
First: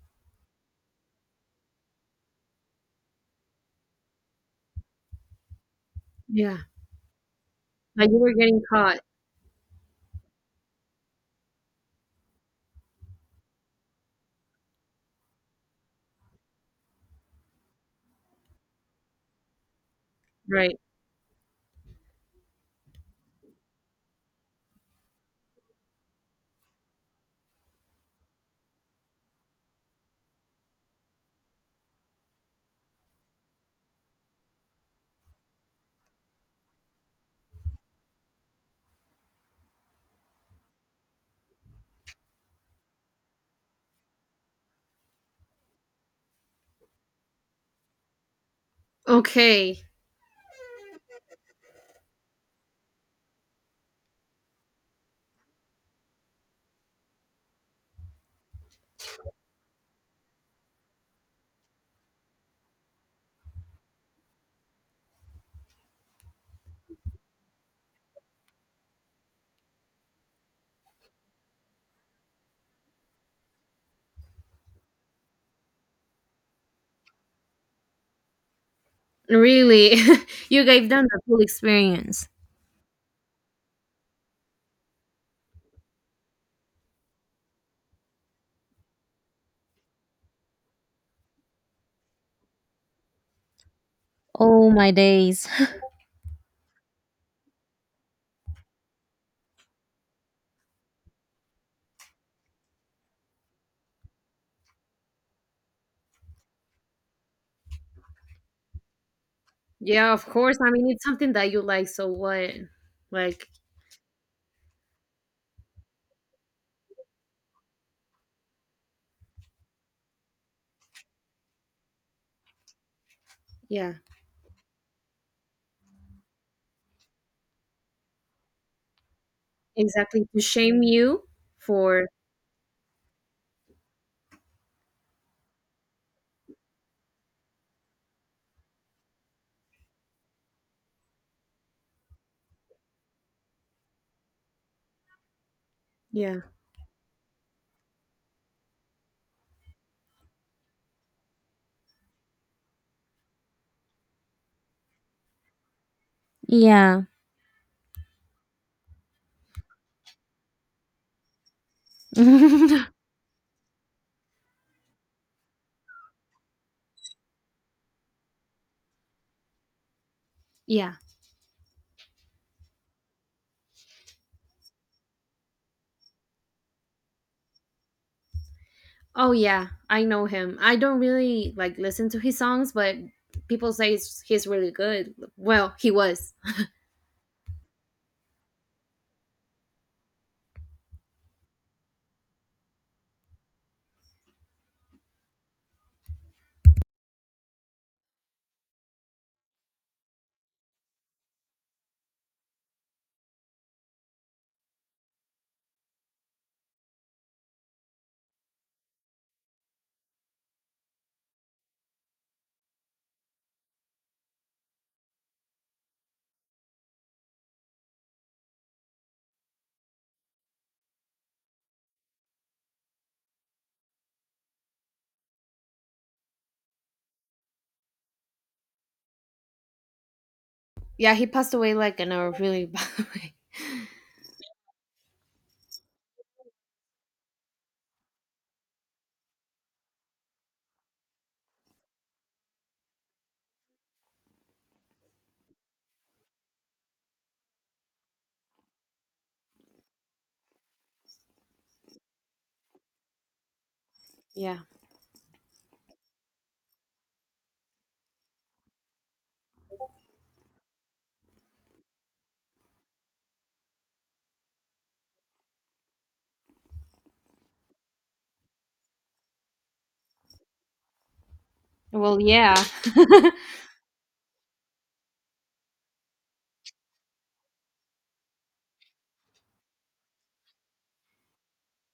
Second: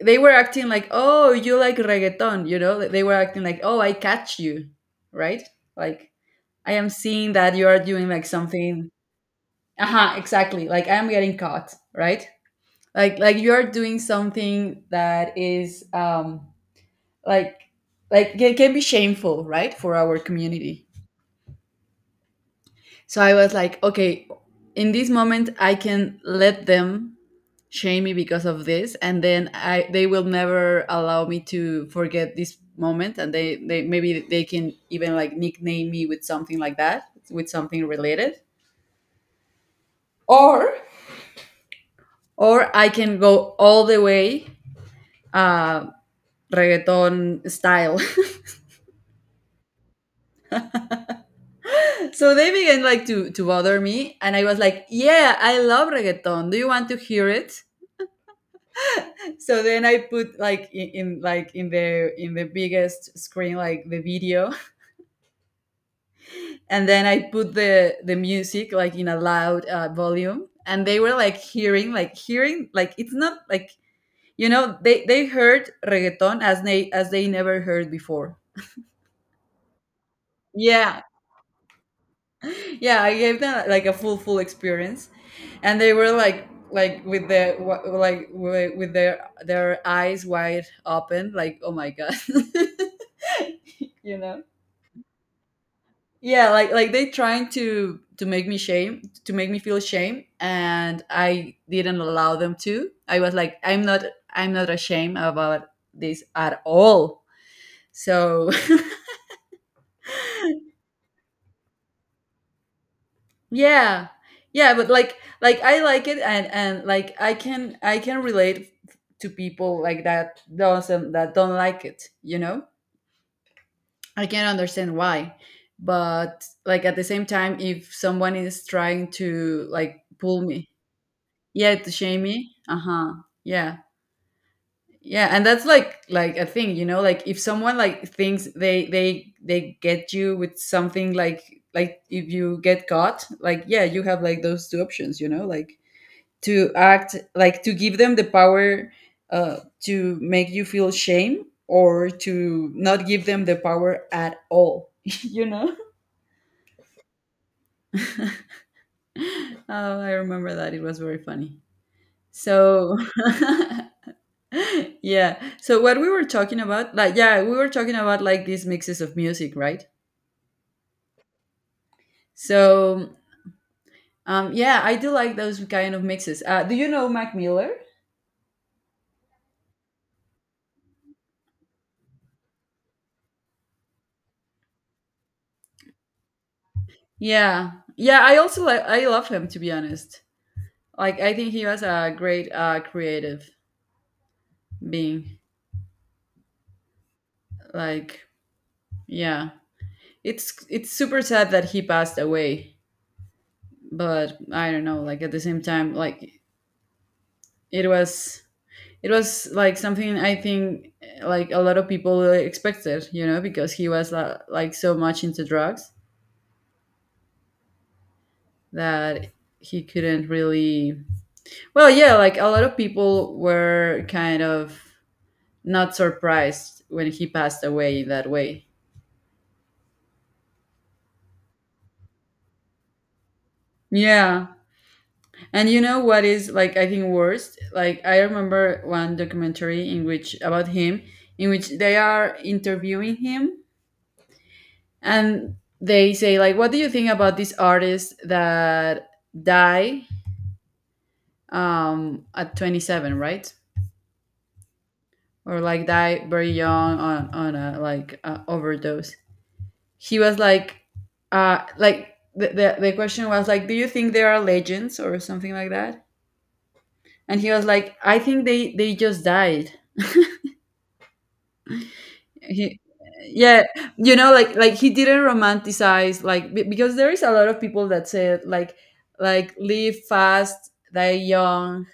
Speaker 1: they were acting like, "Oh, you like reggaeton," you know? They were acting like, "Oh, I catch you." Right? Like
Speaker 2: yeah.
Speaker 1: I am seeing that you are doing
Speaker 2: But you
Speaker 1: like
Speaker 2: were getting
Speaker 1: something.
Speaker 2: caught,
Speaker 1: Aha, exactly. Like I am getting caught, right? Like you're doing something that is like like it can be shameful, right, for our
Speaker 2: right?
Speaker 1: community. So I was like okay, in this moment I can let them shame me because of this, and then I they will never allow me to forget this moment, and they maybe they can even like nickname me with something like that, with something related, or or I can go all the way uh reggaeton style.
Speaker 2: Okay.
Speaker 1: So they began like to bother me, and I was like yeah, I love reggaeton, do you want to hear it? So then I put like in the biggest screen like the video. And then I put the music like in a loud volume, and they were like hearing like hearing like, it's not like, you know, they heard reggaeton as they, as they never heard before.
Speaker 2: Really? You gave
Speaker 1: Yeah,
Speaker 2: them the full experience.
Speaker 1: yeah, I gave them like a full experience. And they were like with their with their eyes wide open, like oh my god. You know,
Speaker 2: Oh my days.
Speaker 1: yeah, like they trying to make me shame, to make me feel shame, and I didn't allow them to. I was like, I'm not, I'm not ashamed about this at all, so.
Speaker 2: Yeah, of course. I mean, it's something that you like, so what, like
Speaker 1: Yeah. Yeah, but like I like it, and like I can, I can relate to people like that doesn't that don't like it, you know?
Speaker 2: yeah.
Speaker 1: I can understand why. But like at the same time, if someone is trying to like
Speaker 2: Exactly.
Speaker 1: pull
Speaker 2: To
Speaker 1: me,
Speaker 2: shame you
Speaker 1: yeah, to
Speaker 2: for,
Speaker 1: shame me, uh-huh. Yeah. Yeah, and that's like a thing, you know, like if someone like thinks they get you with something, like if you get caught, like yeah, you have like those two options, you know, like
Speaker 2: yeah.
Speaker 1: to act, like to give them the power uh, to make you feel shame, or to not give them the power at all. You know.
Speaker 2: Yeah.
Speaker 1: Oh, I remember that, it was very funny. So yeah, so what we were talking about, like yeah, we were talking about like these mixes of music, right?
Speaker 2: Yeah.
Speaker 1: So yeah, I do like those kind of mixes. Do you know Mac Miller?
Speaker 2: Oh yeah, I know him. I don't really like listen to his songs, but people say he's really good. Well, he was.
Speaker 1: Yeah, yeah, I also like, I love him, to be honest. Like I think he was a great creative being. Like yeah, it's super sad that he passed away, but I don't know. Like at the same time, like it was, it was like something I think like a lot of people expected, you know, because he was like so much into drugs that he couldn't really, well yeah, like a lot of people were kind of not surprised when he passed away that way.
Speaker 2: Yeah, he passed away like in a really bad way.
Speaker 1: Yeah. And you know what is like I think worst? Like I remember one documentary in which about him, in which they are interviewing him, and they say like what do you think about this artist that die at 27, right?
Speaker 2: Yeah.
Speaker 1: Or like die very young on a like a overdose. He was like the question was like, do you think they are legends or something like that? And he was like, I think they just died.
Speaker 2: Well, yeah.
Speaker 1: He Yeah, you know, like he didn't romanticize, like because there is a lot of people that said like live fast, die young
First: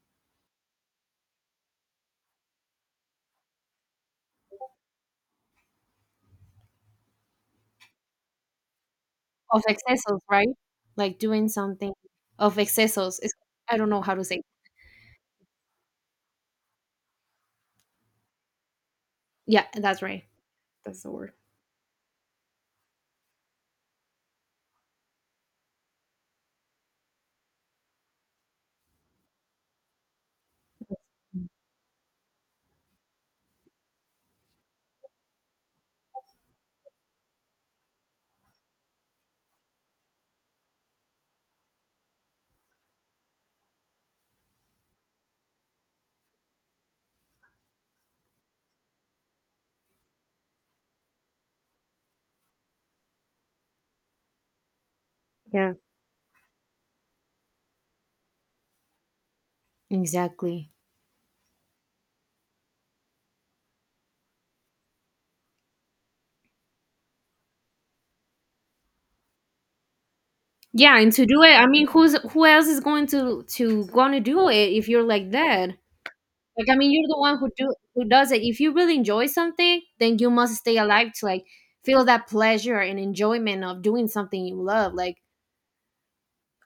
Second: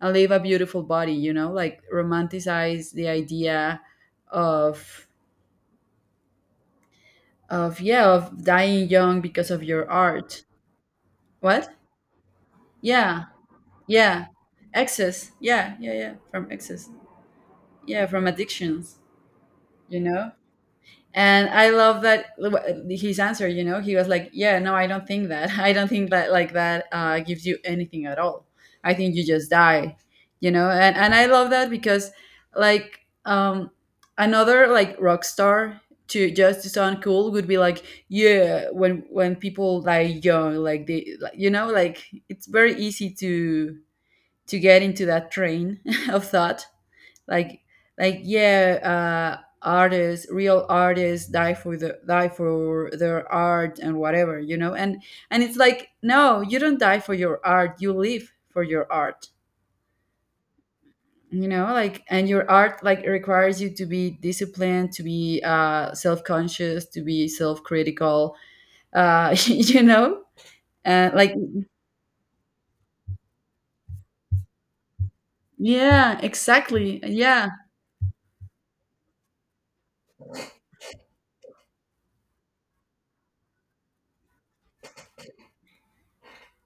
Speaker 1: and live a beautiful body, you know, like romanticize the idea of of yeah, of dying young because of
Speaker 2: Of
Speaker 1: your
Speaker 2: excessos,
Speaker 1: art.
Speaker 2: right? Like doing
Speaker 1: What
Speaker 2: something of excessos.
Speaker 1: Yeah.
Speaker 2: It's, I don't know how to
Speaker 1: Yeah,
Speaker 2: say.
Speaker 1: excess, yeah, yeah, yeah, from excess, yeah, from addictions,
Speaker 2: Yeah,
Speaker 1: you
Speaker 2: that's right.
Speaker 1: know.
Speaker 2: That's the word.
Speaker 1: And I love that, his answer, you know. He was like, yeah, no, I don't think that. I don't think that like that gives you anything at all. I think you just die, you know. And I love that because like another like rock star, to just to sound cool, would be like, yeah, when people die young, like they like, you know, like it's very easy to get into that train of thought. like like, yeah, artists, real artists die for the die for their art and whatever, you know. And it's
Speaker 2: Yeah.
Speaker 1: like, no, you don't die for your art, you live for your art,
Speaker 2: Exactly.
Speaker 1: you know. Like, and your art like requires you to be disciplined, to be self-conscious, to be self-critical. You know.
Speaker 2: Yeah, and
Speaker 1: And
Speaker 2: to
Speaker 1: like
Speaker 2: do it, I mean, who else is going to do it if you're like that?
Speaker 1: yeah,
Speaker 2: Like, I mean,
Speaker 1: exactly,
Speaker 2: you're the one
Speaker 1: yeah.
Speaker 2: who does it. If you really enjoy something, then you must stay alive to like feel that pleasure and enjoyment of doing something you love. Like,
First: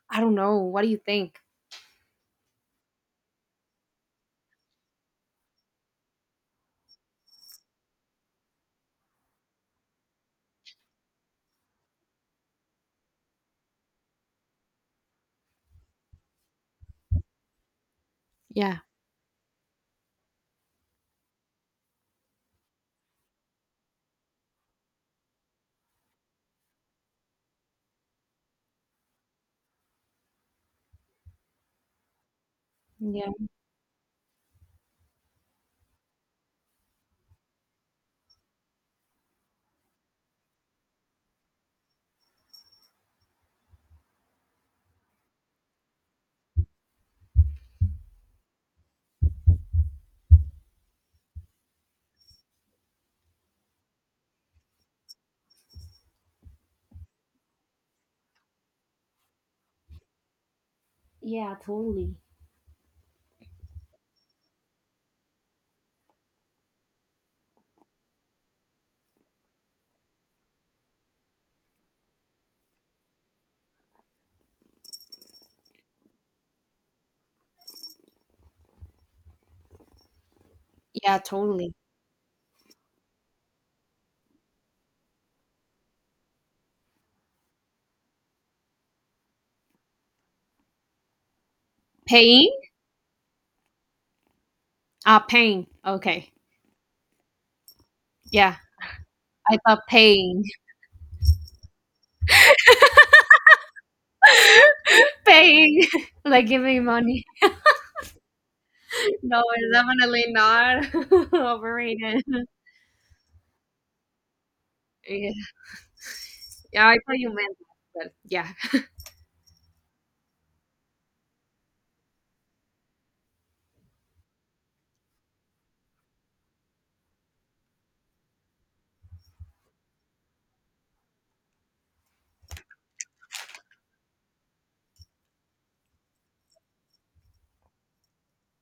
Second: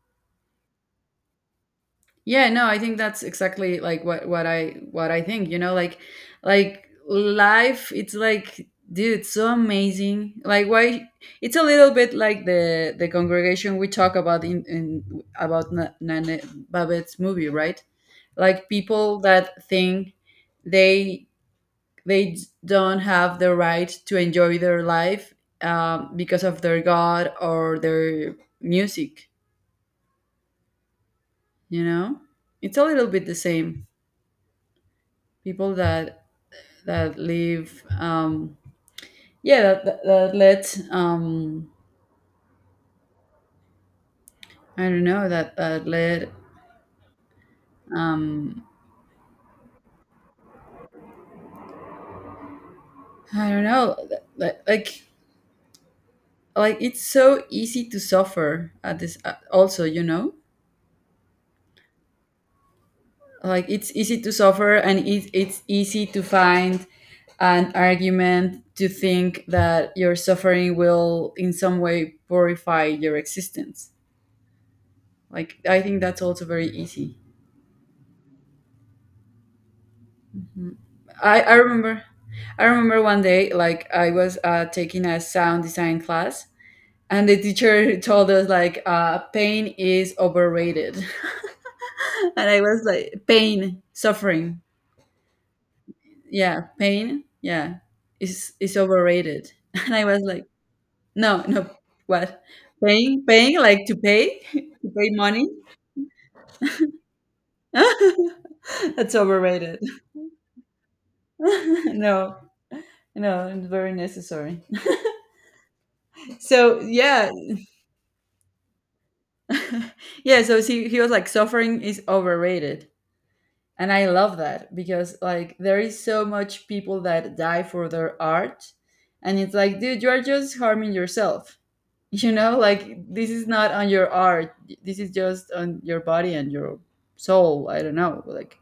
Speaker 2: I don't know, what do you think?
Speaker 1: Yeah, no, I think that's exactly like what I think, you know. Like life, it's like, dude, it's so amazing. Like why, it's a little bit like the congregation we talk about in about Nana Babette's movie, right? Like
Speaker 2: Yeah,
Speaker 1: people that think they they don't have the right to enjoy their life, because of their god or their music, you know? It's a little bit
Speaker 2: yeah,
Speaker 1: the same. People that live yeah, that let I don't know, that let um I don't know, like it's so easy to suffer at this also, you know.
Speaker 2: yeah, totally.
Speaker 1: Like it's easy to suffer and it's easy to find an argument to think that your suffering will in some way purify your existence. Like, I think that's also very easy.
Speaker 2: Yeah,
Speaker 1: I, I
Speaker 2: totally.
Speaker 1: remember I remember one day, like I was taking a sound design class, and the teacher told us like, pain is overrated. and
Speaker 2: Paying?
Speaker 1: I was like, pain? Suffering?
Speaker 2: Ah, paying. Okay.
Speaker 1: Yeah, pain, yeah, is
Speaker 2: Yeah,
Speaker 1: is overrated.
Speaker 2: I thought
Speaker 1: and I was like,
Speaker 2: paying,
Speaker 1: no, what? Paying? Like to pay, to pay money.
Speaker 2: paying, like giving money.
Speaker 1: that's
Speaker 2: No, it's
Speaker 1: overrated.
Speaker 2: definitely not overrated.
Speaker 1: no no, it's very necessary.
Speaker 2: Yeah.
Speaker 1: so
Speaker 2: Yeah, I thought you
Speaker 1: yeah.
Speaker 2: meant that. But yeah.
Speaker 1: yeah, so he was like, suffering is overrated. And I love that because like there is so much people that die for their art. And it's like, dude, you are just harming yourself. You know, like this is not on your art. This is just on your body and your soul. I don't know. Like,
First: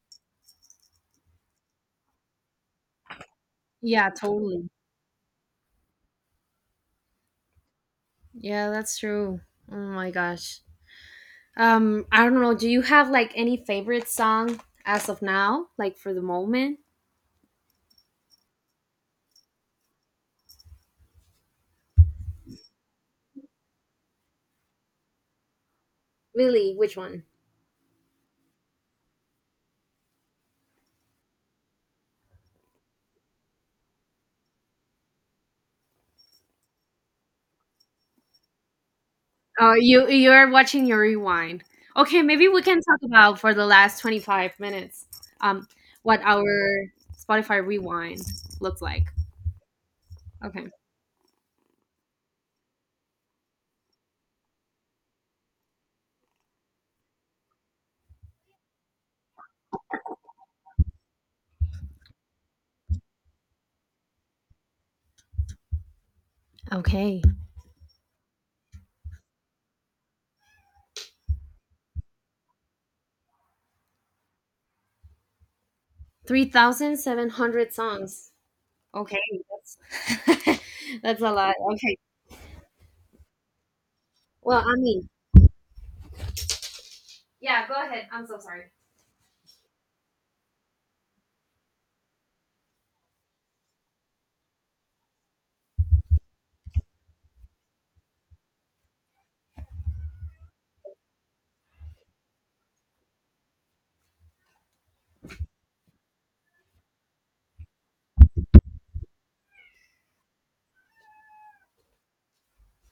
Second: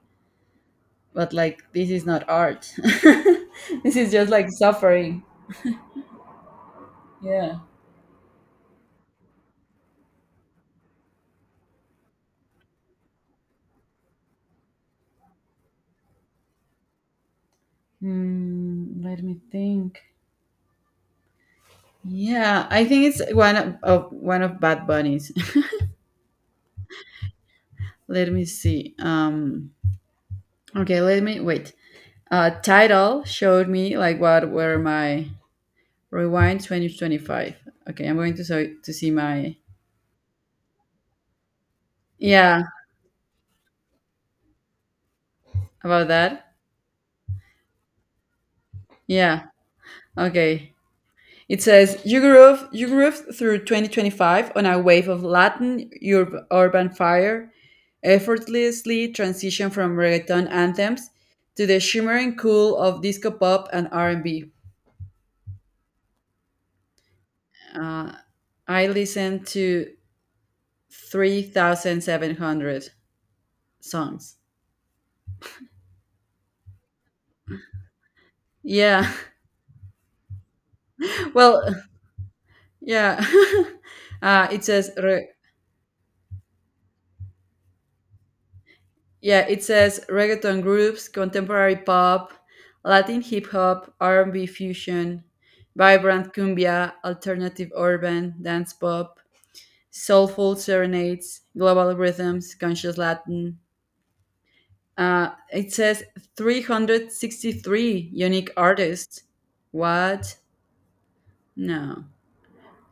Speaker 1: but like this is not art. this
Speaker 2: Yeah,
Speaker 1: is just like
Speaker 2: totally.
Speaker 1: suffering. Yeah.
Speaker 2: Yeah, that's true. Oh my gosh. I don't know. Do you have like any favorite song as of now, like for the moment?
Speaker 1: Hmm, let me think. Yeah, I think it's one of one of Bad Bunny's.
Speaker 2: Really, which one?
Speaker 1: Let me see. Okay, let me wait. Title showed me like what were my rewind 2025. Okay, I'm going to so to see my
Speaker 2: Oh, you're watching your rewind. Okay, maybe
Speaker 1: yeah
Speaker 2: we can talk about for the last 25 minutes. Um,
Speaker 1: about
Speaker 2: what our
Speaker 1: that.
Speaker 2: Spotify rewind looks like.
Speaker 1: Yeah.
Speaker 2: Okay.
Speaker 1: Okay. It says, you grew, you grew through 2025 on a wave of Latin urban fire, effortlessly transition from reggaeton anthems to the shimmering cool of disco pop and R&B.
Speaker 2: Okay.
Speaker 1: Uh, I listened to 3,700 songs.
Speaker 2: 3,700 songs.
Speaker 1: Yeah.
Speaker 2: Okay, that's that's a lot.
Speaker 1: Well,
Speaker 2: Okay.
Speaker 1: yeah.
Speaker 2: Well,
Speaker 1: It
Speaker 2: I
Speaker 1: says,
Speaker 2: mean, yeah, go ahead. I'm so sorry.
Speaker 1: yeah, it says reggaeton groups, contemporary pop, Latin hip hop, R&B fusion, vibrant cumbia, alternative urban, dance pop, soulful serenades, global rhythms, conscious Latin. It says 363 unique artists. What? No.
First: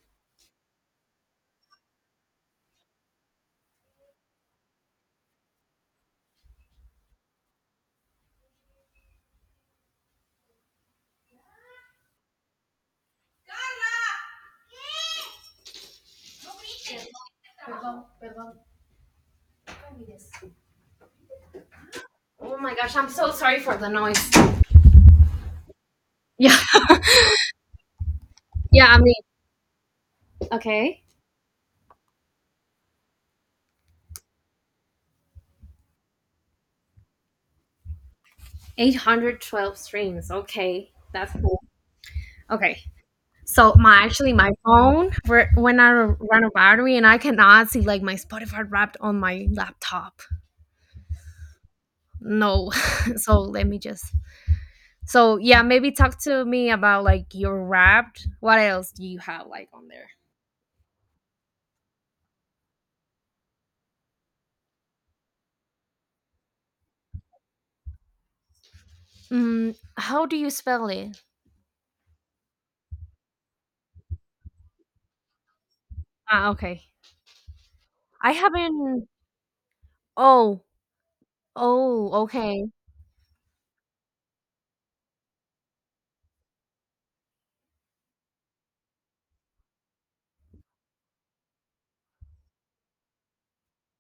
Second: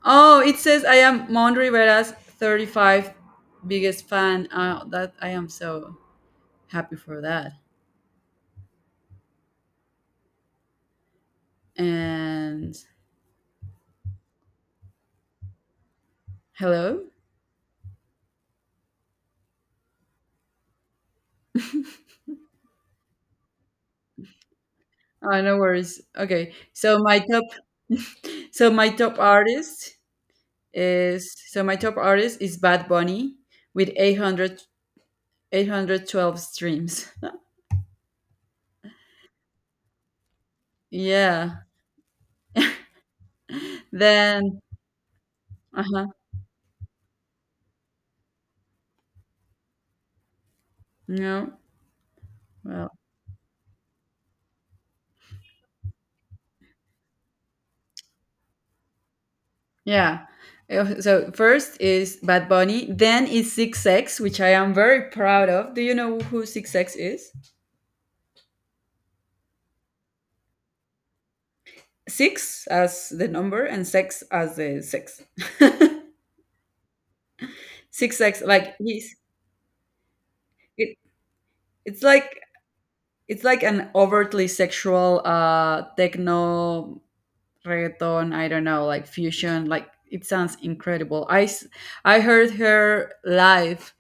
Speaker 1: Oh, it says I am Mon Rivera's 35 biggest fan. That I am so happy for that. And hello.
Speaker 2: Perdón, perdón. Oh my gosh, I'm so sorry for the noise.
Speaker 1: Oh, no worries. Okay.
Speaker 2: Yeah,
Speaker 1: So
Speaker 2: yeah,
Speaker 1: my
Speaker 2: I mean,
Speaker 1: top artist
Speaker 2: okay.
Speaker 1: so my top artist is Bad Bunny with 800 812 streams.
Speaker 2: 812 streams. Okay, that's
Speaker 1: Yeah.
Speaker 2: cool. Okay. So my Actually, my
Speaker 1: Then
Speaker 2: phone when I
Speaker 1: uh-huh.
Speaker 2: run a battery and I cannot see like my Spotify wrapped on my laptop.
Speaker 1: No.
Speaker 2: No.
Speaker 1: Well,
Speaker 2: so let me just so, yeah, maybe talk to me about like your wrapped. What else do you have like on there?
Speaker 1: yeah. So first is Bad Bunny, then is Six X, which I am very proud of. Do you know who Six X is?
Speaker 2: Mm, how do you spell it?
Speaker 1: Six as the number and sex as the sex.
Speaker 2: Ah, okay.
Speaker 1: Six
Speaker 2: I
Speaker 1: X, like
Speaker 2: haven't
Speaker 1: he's
Speaker 2: Oh,
Speaker 1: it, it's
Speaker 2: oh,
Speaker 1: like,
Speaker 2: okay.
Speaker 1: it's like an overtly sexual techno reggaeton, I don't know, like fusion. Like it sounds incredible. I heard her live.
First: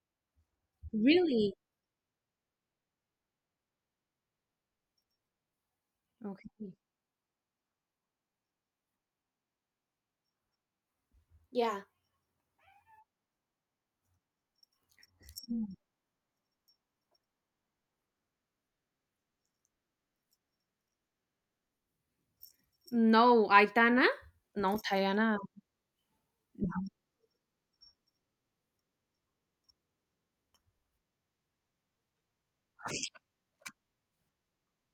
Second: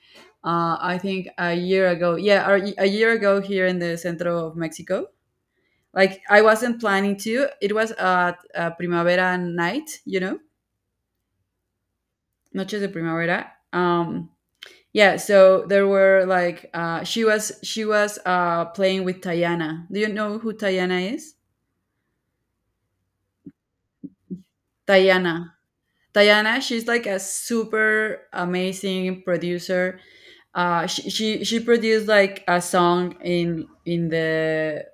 Speaker 1: I think a
Speaker 2: Really?
Speaker 1: year ago, yeah, a year ago here in the centro of Mexico. Like I
Speaker 2: Okay.
Speaker 1: wasn't planning to. It was at primavera night, you know,
Speaker 2: Yeah.
Speaker 1: noches de primavera. Yeah, so there were like she was playing with Tayana. Do you know who Tayana is?
Speaker 2: No, Aitana? No, Tayana.
Speaker 1: Tayana Diana, she's like a super amazing producer. She produced like a song in the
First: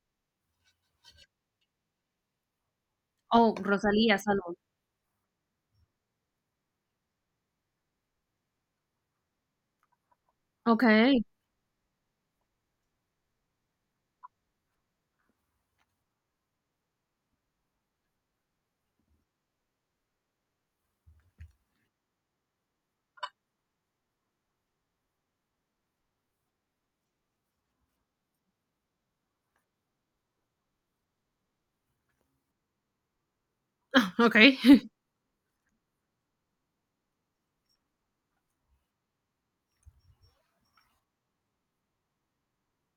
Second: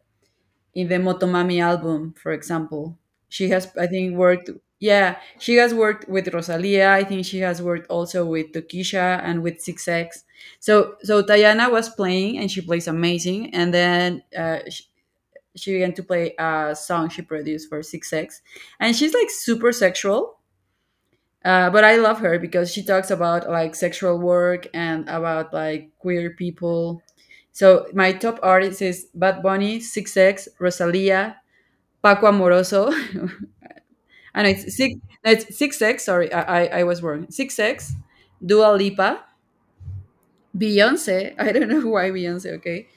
Speaker 1: Motomami album, for example. She
Speaker 2: Oh,
Speaker 1: has, I
Speaker 2: Rosalía
Speaker 1: think, worked.
Speaker 2: Salón.
Speaker 1: Yeah, she has worked with Rosalia. I think she has worked also with Tokisha and with Six X. So so
Speaker 2: Okay,
Speaker 1: Diana was playing, and she plays amazing. And then she began to play a song she produced for Six X, and she's like super sexual, but I love her because she talks about like sexual work and about like queer people. So my top artist is Bad Bunny, Six X, Rosalia, Paco Amoroso, and
Speaker 2: okay.
Speaker 1: it's six. No, it's Six X. Sorry, I was wrong. Six X, Dua Lipa, Beyonce. I don't know why Beyonce. Okay,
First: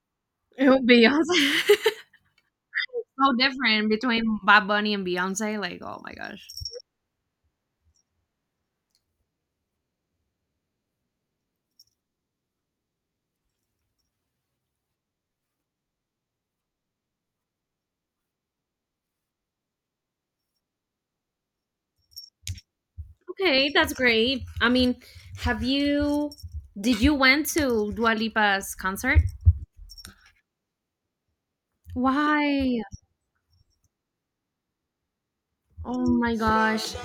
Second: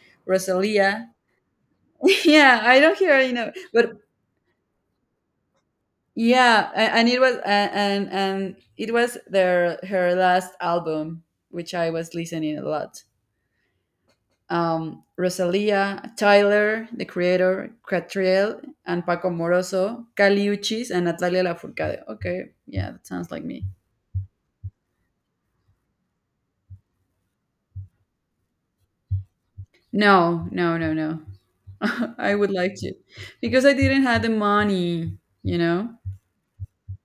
Speaker 2: Oh,
Speaker 1: Rosalia.
Speaker 2: Beyonce.
Speaker 1: yeah, I don't hear. You
Speaker 2: So
Speaker 1: know,
Speaker 2: different
Speaker 1: but
Speaker 2: between Bad Bunny and Beyonce. Like, oh my gosh.
Speaker 1: yeah, and it was and it was their her last album, which I was listening a lot. Rosalia, Tyler, the Creator, Catriel, and Paco Moroso, Caliuchis, and Natalia Lafourcade. Okay, yeah, that sounds like me.
Speaker 2: Okay, that's great. I mean, have you? Did you went to Dua Lipa's concert?
Speaker 1: No, no, no, no. I would like
Speaker 2: Why?
Speaker 1: to, because I didn't have the money, you know?
Speaker 2: Oh my gosh.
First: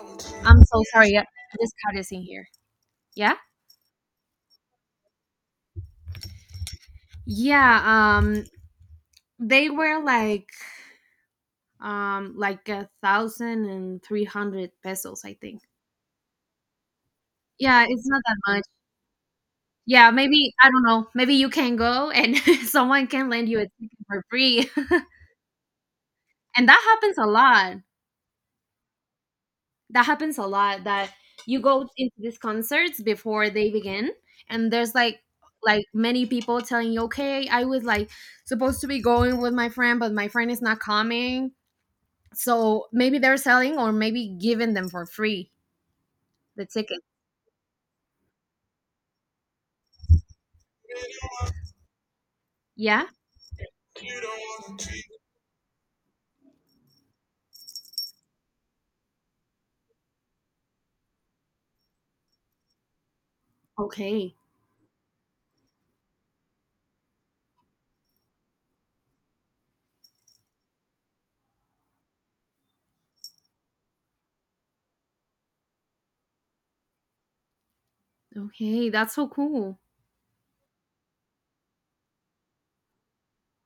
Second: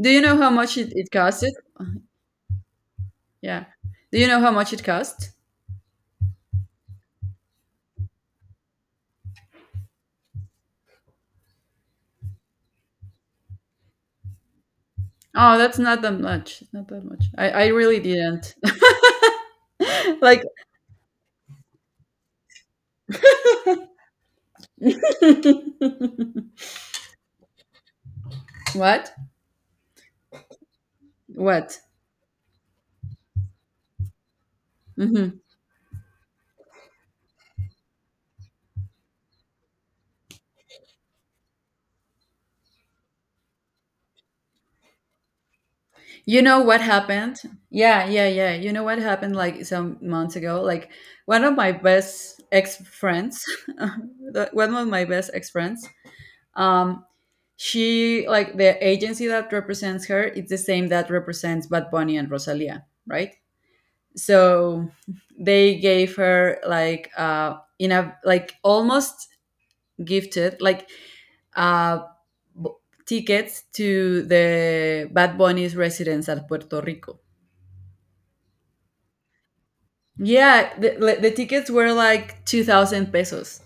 Speaker 1: Do you know how
Speaker 2: I'm
Speaker 1: much
Speaker 2: so
Speaker 1: it
Speaker 2: sorry. Yeah,
Speaker 1: costed?
Speaker 2: this cat is in here. Yeah.
Speaker 1: Yeah. Do you know how much it cost?
Speaker 2: Yeah. Um, they were like 1,300 pesos, I
Speaker 1: Oh,
Speaker 2: think.
Speaker 1: that's not that much. Not that much. I
Speaker 2: Yeah,
Speaker 1: really
Speaker 2: it's not that
Speaker 1: didn't.
Speaker 2: much. Yeah,
Speaker 1: like,
Speaker 2: maybe, I don't know, maybe you can go and someone can lend you a ticket for free. And that happens a lot.
Speaker 1: what?
Speaker 2: That happens a lot that you
Speaker 1: What?
Speaker 2: go into these concerts before they begin, and there's like
Speaker 1: Hmm.
Speaker 2: like many people telling you, okay, I was like supposed to be going with my friend, but my friend is not coming, so maybe they're selling or maybe giving them for free
Speaker 1: You know
Speaker 2: the
Speaker 1: what
Speaker 2: ticket.
Speaker 1: happened? Yeah, yeah, yeah. You know what happened like some months ago? Like one of my best ex
Speaker 2: Yeah.
Speaker 1: friends, one of my best ex friends, um, she, like the agency that represents her, it's the same that represents Bad Bunny and Rosalia, right?
Speaker 2: Okay.
Speaker 1: So they gave her like in a like almost gifted like uh b- tickets to the Bad Bunny's residence at Puerto Rico.
Speaker 2: Okay, that's so cool.
Speaker 1: Yeah, the, like, the tickets were like 2000 pesos.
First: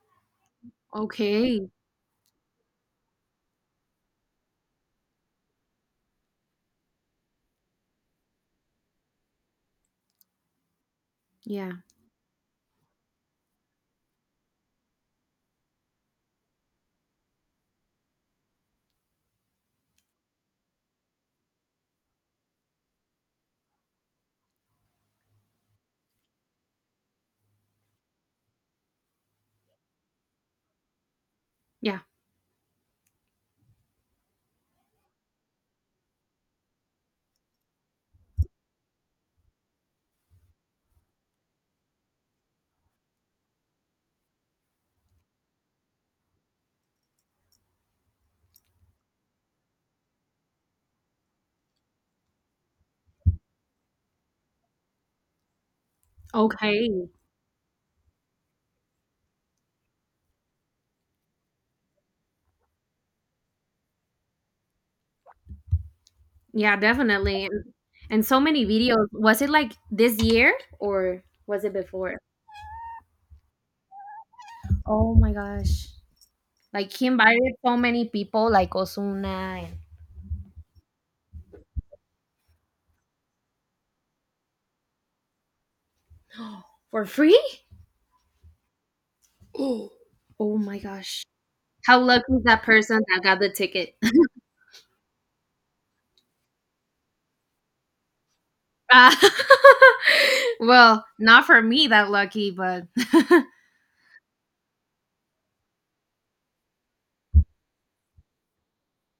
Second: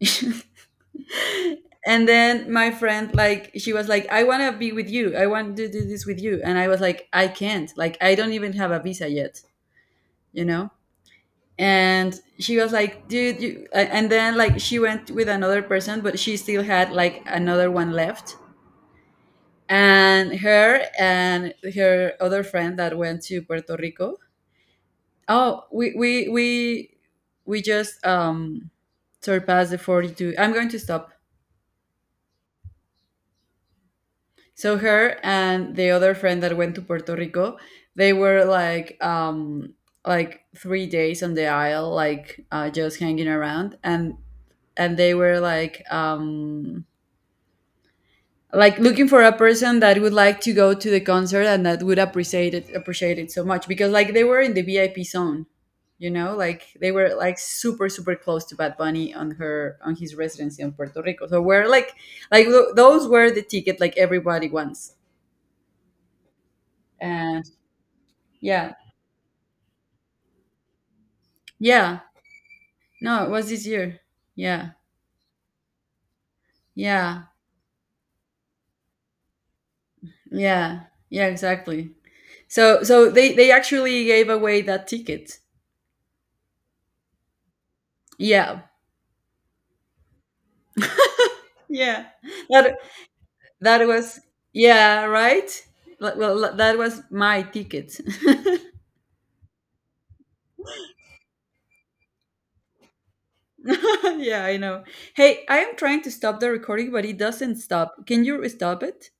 Speaker 2: Okay.
Speaker 1: and then my friend, like she was like, I want to be with you. I want to do this with you. And I was like, I can't. Like, I don't even have a visa yet, you know?
Speaker 2: Yeah.
Speaker 1: And she was like, dude, you and then like she went with another person but she still had like another one left. And her other friend that went to Puerto Rico. Oh, we just surpassed the 42. I'm going to stop.
Speaker 2: Yeah.
Speaker 1: So her and the other friend that went to Puerto Rico, they were like 3 days on the isle like, just hanging around. And they were like looking for a person that would like to go to the concert and that would appreciate it, so much, because like they were in the VIP zone, you know, like they
Speaker 2: Okay.
Speaker 1: were like super super close to Bad Bunny on her on his residency in Puerto Rico. So we're like those were the ticket like everybody wants.
Speaker 2: Yeah,
Speaker 1: And
Speaker 2: definitely. And so many
Speaker 1: yeah.
Speaker 2: videos. Was it like this year or was it
Speaker 1: Yeah.
Speaker 2: before?
Speaker 1: No, it was this year. Yeah.
Speaker 2: Oh my gosh. Like he
Speaker 1: Yeah.
Speaker 2: invited so many people like Osuna and
Speaker 1: Yeah. Yeah, exactly. So so they actually gave away that ticket.
Speaker 2: for free?
Speaker 1: Yeah.
Speaker 2: Oh. Oh my gosh. How
Speaker 1: Yeah.
Speaker 2: lucky is that
Speaker 1: That,
Speaker 2: person that got the
Speaker 1: that
Speaker 2: ticket?
Speaker 1: was, yeah, right? Well, that was my ticket.
Speaker 2: Ah, well, not for me that lucky, but
Speaker 1: yeah, I know. Hey, I am trying to stop the recording, but it doesn't stop. Can you stop it?